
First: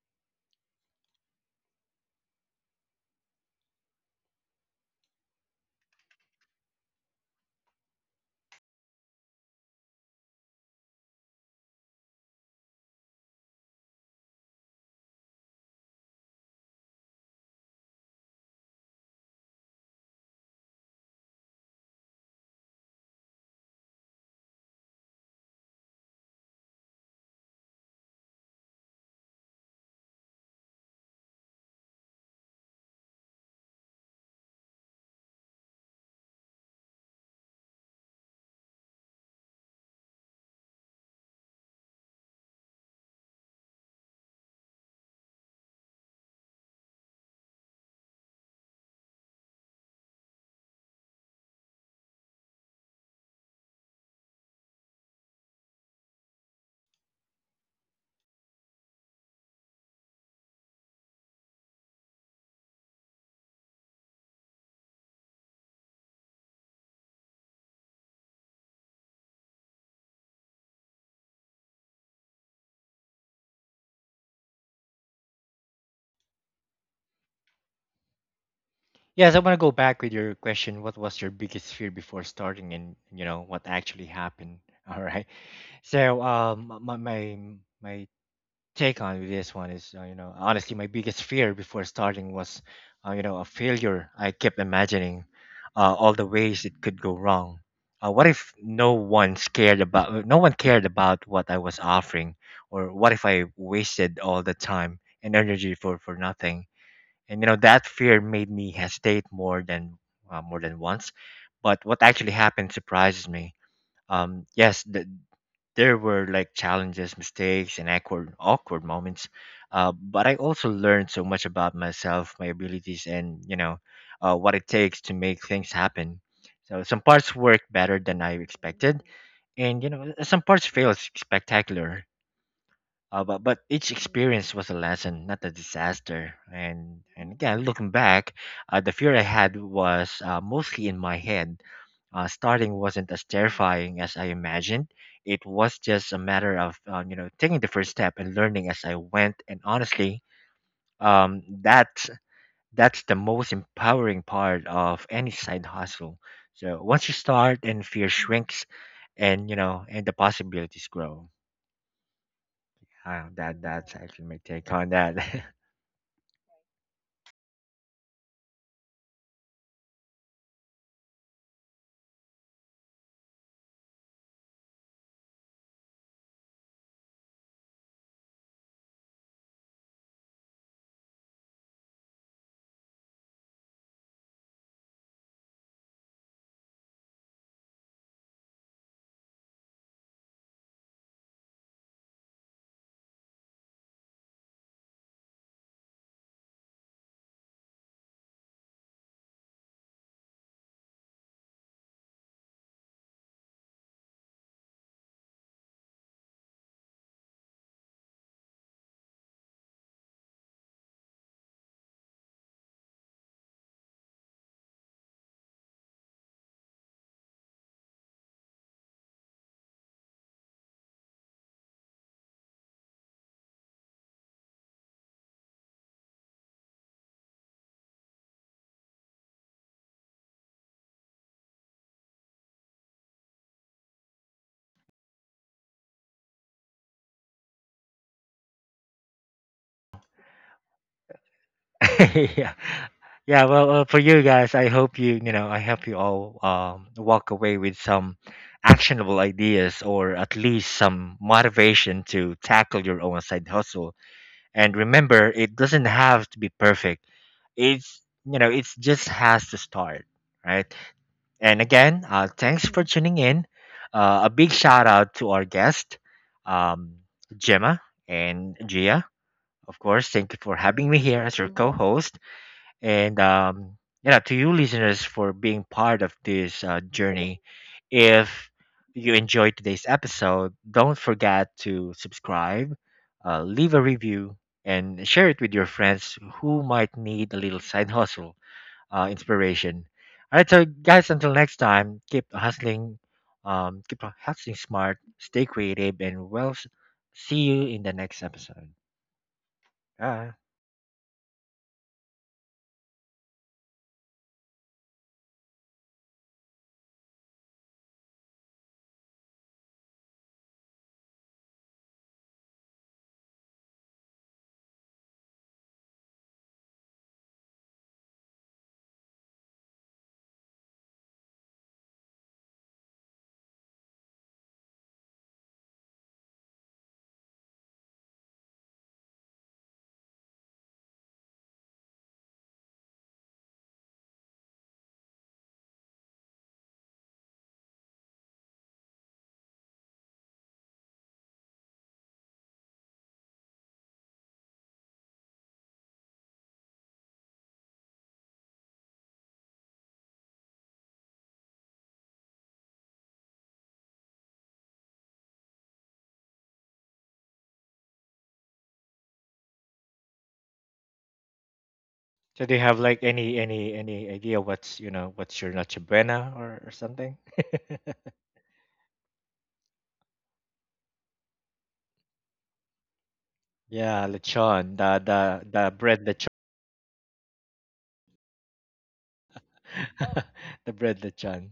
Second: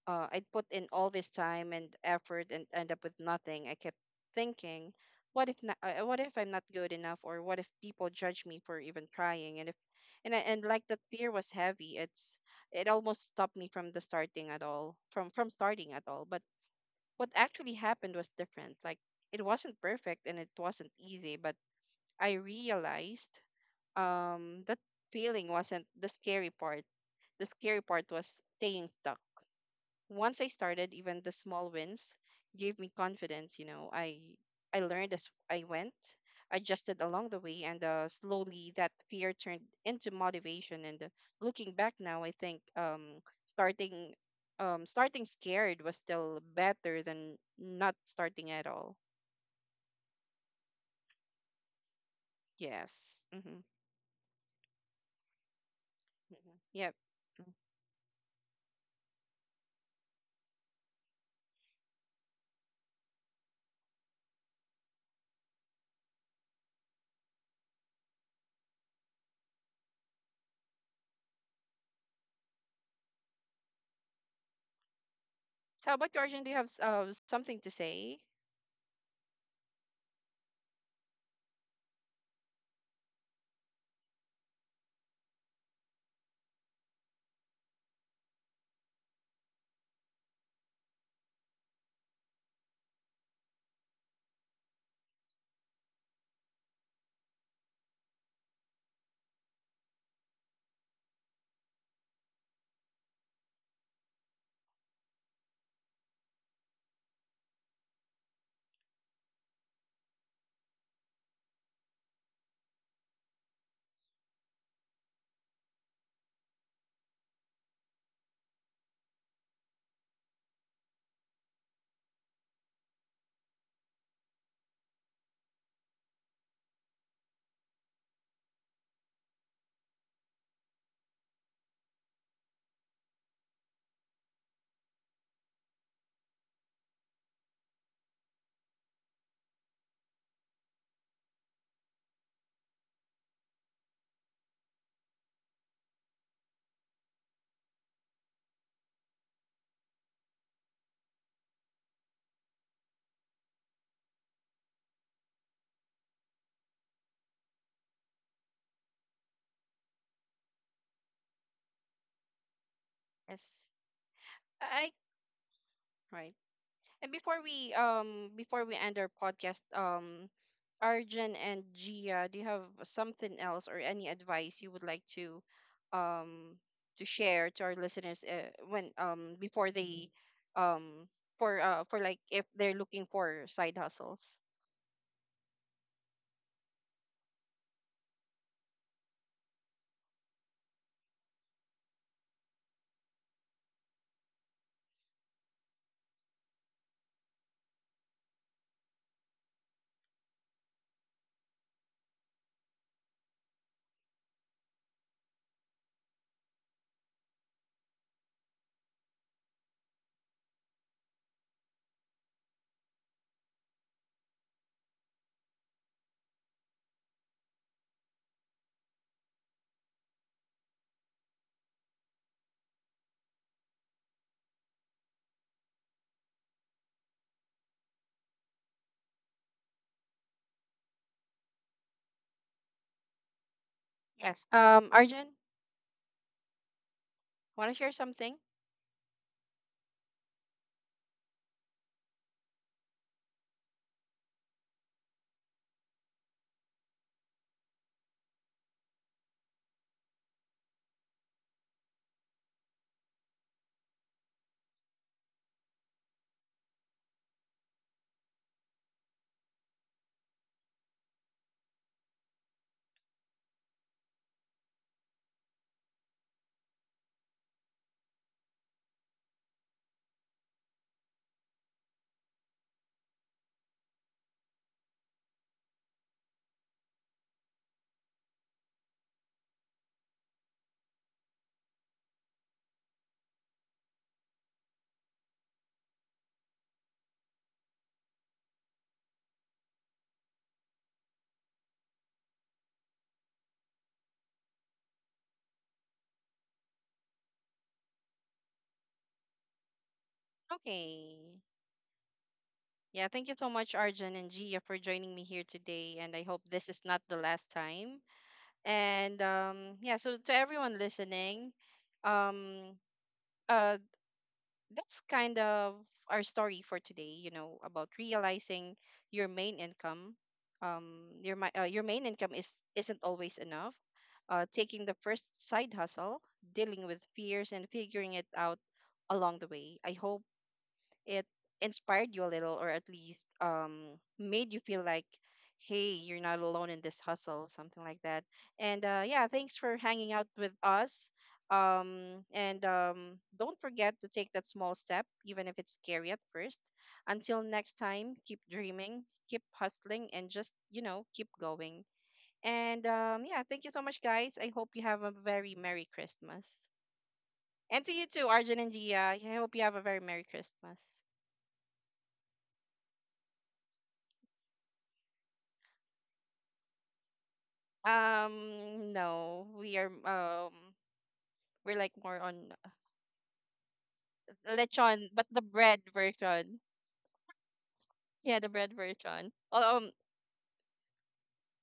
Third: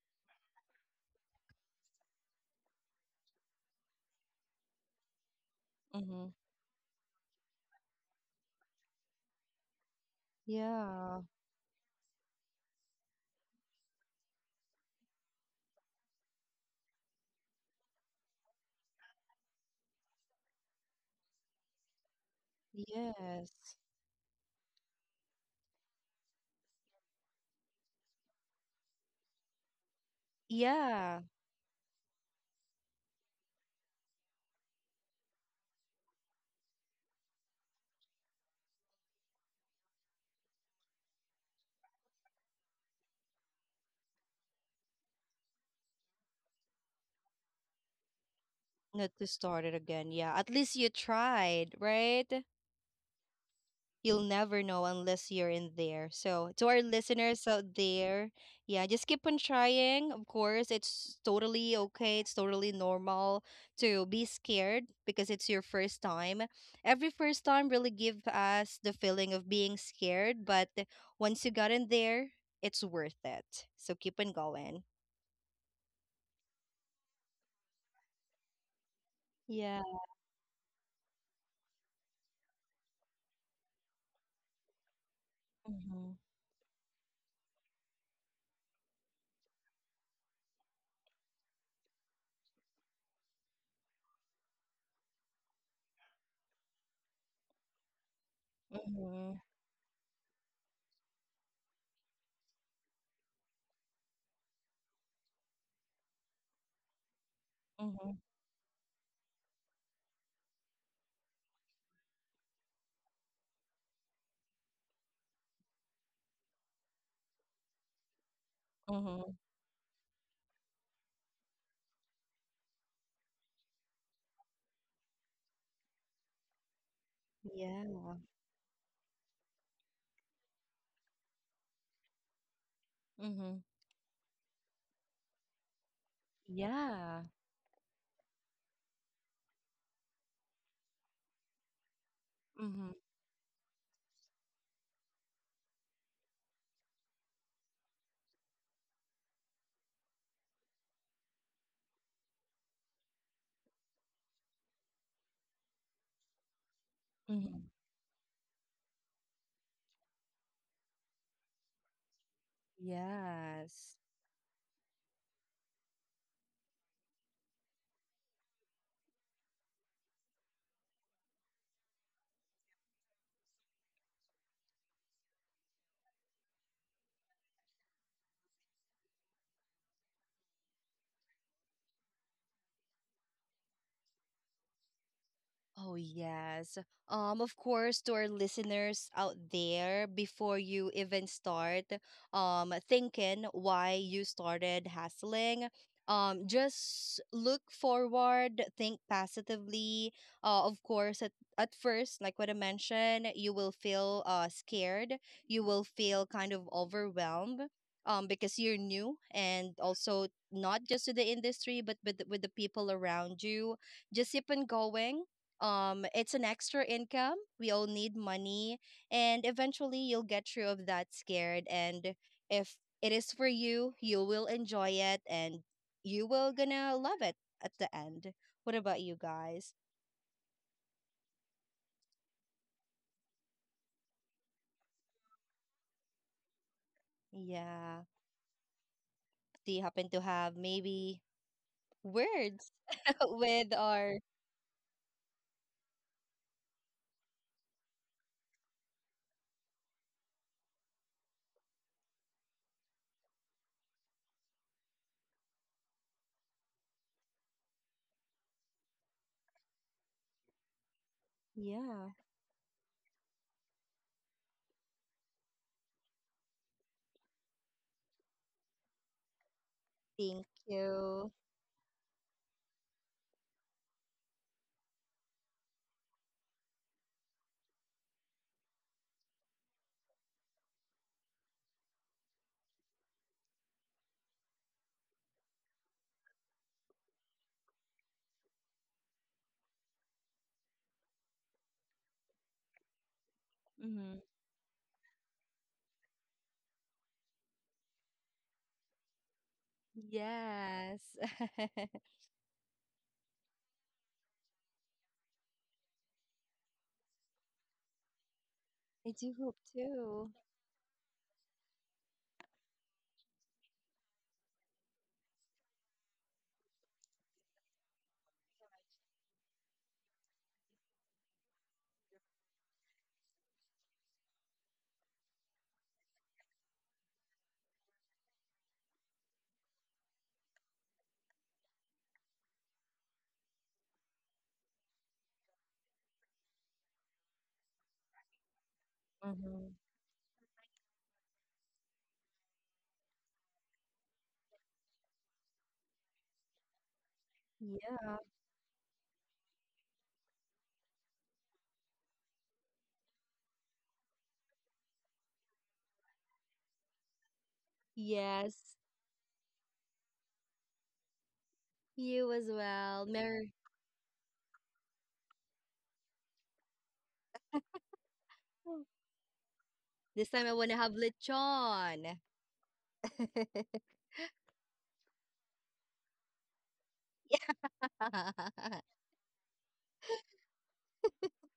uh, I'd put in all this time and effort and end up with nothing. I kept thinking, what if not, uh, what Mm-hmm. if I'm not good enough, or what if people judge me for even trying? And if, and I, and like that Yeah. fear was heavy. It's it almost stopped me from the starting at all, from from starting at all. But what actually happened was different. Like it wasn't perfect and it wasn't easy, but I realized Yes. um that feeling wasn't the scary part. The scary part was staying stuck. Once I started, Yeah, even the small wins gave me confidence, you know. I I learned as I went, adjusted along the way, and uh, slowly that fear turned into motivation. And uh, looking back now, I think um starting um starting scared was still better than not starting at all. not to start it again. Yeah, at least you tried, right? Yes. Mm-hmm. You'll never know unless you're in there. So, Mm-hmm. to our Yep. listeners Mm. out there, yeah, just keep on trying. Of course, it's totally okay. It's totally normal to be scared because it's your first time. Every first time really give us the feeling of being scared, but once you got in there, it's worth it. So, keep on going. So, how about you, Arjun? Do you have s- uh, something to say? Yes, I want to go Yeah. back with your question. What was your biggest fear before starting, and you know what actually happened? [LAUGHS] All right. So, Mm-hmm. um, my my my take on with this one is, uh, you know, honestly, my biggest fear before starting was, uh, you know, a failure. I kept imagining uh, all the ways it could go wrong. Uh, what if no one Mm-hmm. scared about, uh, no one cared about what I was offering, or what if I wasted all the time and energy for for nothing? And you know, that fear Mm-hmm. made me hesitate more than uh, more than once. But what actually happened surprises me. Um, yes, the, there were like challenges, mistakes, and awkward, awkward moments. Mm-hmm. Uh, but I also learned so much about myself, my abilities, and you know, uh, what it takes to make things happen. So some parts worked Yeah. better than I expected, and you know, some parts failed spectacular. Uh, but but Mhm. each experience was a lesson, not a disaster. And and Yeah. again, looking back, uh, the fear I had was, uh, mostly in my head. Uh, starting Mhm. wasn't as terrifying as I imagined. It was just a matter of, uh, you know, taking the first step and learning as I went. And honestly, um, that's that's the most empowering part of any side hustle. So once you start, Mhm. and fear shrinks, and you know and the possibilities grow. Uh, Yes. that that's Yes. actually my take I. on that. [LAUGHS] Right. And before we um before we end our podcast, um Arjun and Gia, do you have something else or any advice you would like to um to share to our listeners, uh, when um before they, um for uh for like if they're looking for side hustles? Oh, yes. Um, of course, to our listeners out there, before you even start um, thinking why you started hustling, um, just look forward, think positively. Uh, of course, at, at first, like what I mentioned, you will feel uh, scared, you will feel kind of overwhelmed. Um, because you're new and also not just to the industry but with, with the people around you, just keep on going. Um it's an extra income, we all need money, and eventually you'll get through of that scared. And if it is for you, you will enjoy it, and you will gonna love it at the end. What about you guys? Yes. Um Arjun, want to share Yeah, something? do you happen to have maybe [LAUGHS] Yeah, words [LAUGHS] yeah, well, with uh, for our you guys, I hope you, you know I hope you all, um, walk away with some actionable ideas or at least some motivation to tackle your own side hustle. And remember, it doesn't have to be perfect, it's, you know, it just has to start, right? And yeah, again, uh, thanks for tuning in. Uh, a big shout out to our guest, um, Gemma and Gia. Of course, thank you thank for having me here you. as your co-host. And um, yeah, to you listeners for being part of this, uh, journey. If you enjoyed today's episode, don't forget to subscribe, uh, leave a review, and share it with your friends who might need a little side hustle uh, inspiration. All right, so guys, until next time, keep hustling, um, keep Hmm. hustling smart, stay creative, and well, s- see you in the next episode. Bye. Yes. Okay. [LAUGHS] I Yeah, thank you so much, Arjun and Gia, for joining me here today. And I hope this is not the last time, and do hope um yeah, so to too. everyone listening, um uh that's kind of our story for today, you know, about realizing your main income, um your mi- uh, your main income is isn't always enough, uh taking the first side hustle, dealing with fears and figuring it out along the way. I hope it inspired you a little, or at least um made you feel like, hey, you're not alone in this hustle, something like that. And uh yeah, thanks for Hmm. hanging out with us, um and um don't forget to take that small step even if it's scary at first. Until next time, Yeah. keep dreaming, keep hustling, and just, you know keep going. And um yeah, thank you so much, guys. I hope you have a very Merry Christmas. And to you too, Arjun and Yes. Dia, I hope you have a very Merry Christmas. You as So, do you have well. like any Mer. any any idea what's, you know, what's your noche buena or, or something? Mm. Um, no, we are This um time I wanna have we're like more lechon. on [LAUGHS] Yeah, lechon, lechon, the but the the bread the bread lechon, version. Yeah. Yeah, the bread [LAUGHS] version. Um, [LAUGHS] the bread lechon.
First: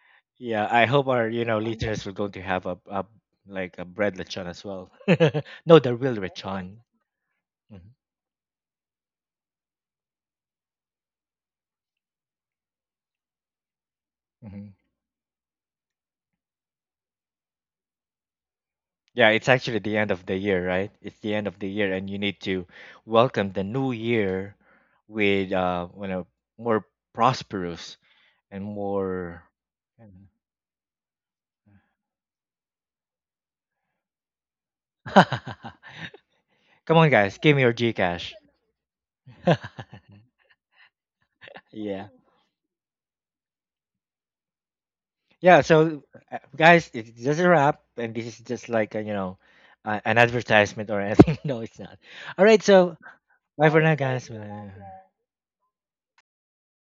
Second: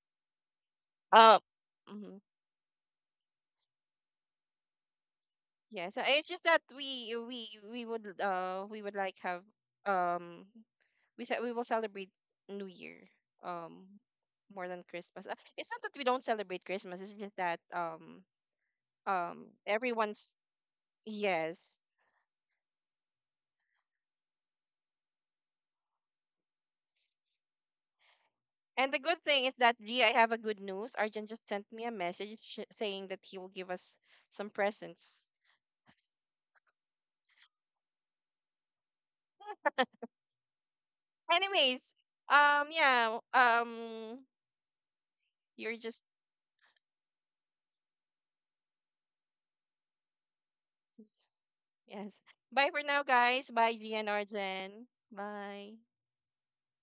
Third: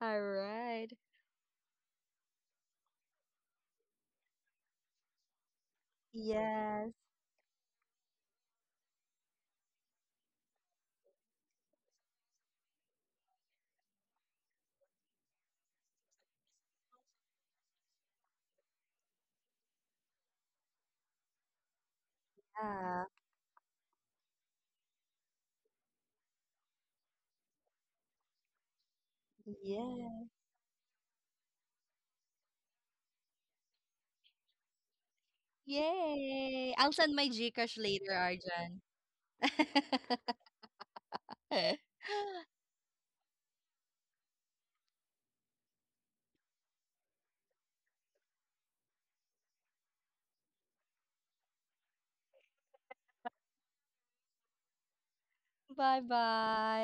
All Yeah, I right. hope our, uh, you know, listeners are mhm. going to have a, a like a bread lechon as well. [LAUGHS] No, Yeah. the So real it's just that lechon. Yes. we we we Mm-hmm. would, uh we would like have, um we said we will celebrate New Year, um Hmm. more than Christmas. Uh, It's not that we don't celebrate Christmas. It's just that um Yeah, um it's actually the end of everyone's. the year, right? It's the end of the Yes. year, and you need to Yeah. welcome the new year with, uh, you know, more prosperous and And the good more. thing is that G, Yeah. I have a good news. Arjun just sent me a message sh- saying that he will give us some presents. [LAUGHS] [LAUGHS] Yay! I'll Come on, send my guys, give me your GCash later, GCash. Arjan. [LAUGHS] [LAUGHS] Anyways, Yeah, um, yeah, um, yeah. you're just. So, uh, guys, it- this is a wrap, and this is just like a, you know, uh, an advertisement or anything. [LAUGHS] No, it's not. Yes. All right, Bye for so now, guys. bye Bye, for G now, and guys. Bye. Arjun. Bye. Bye bye.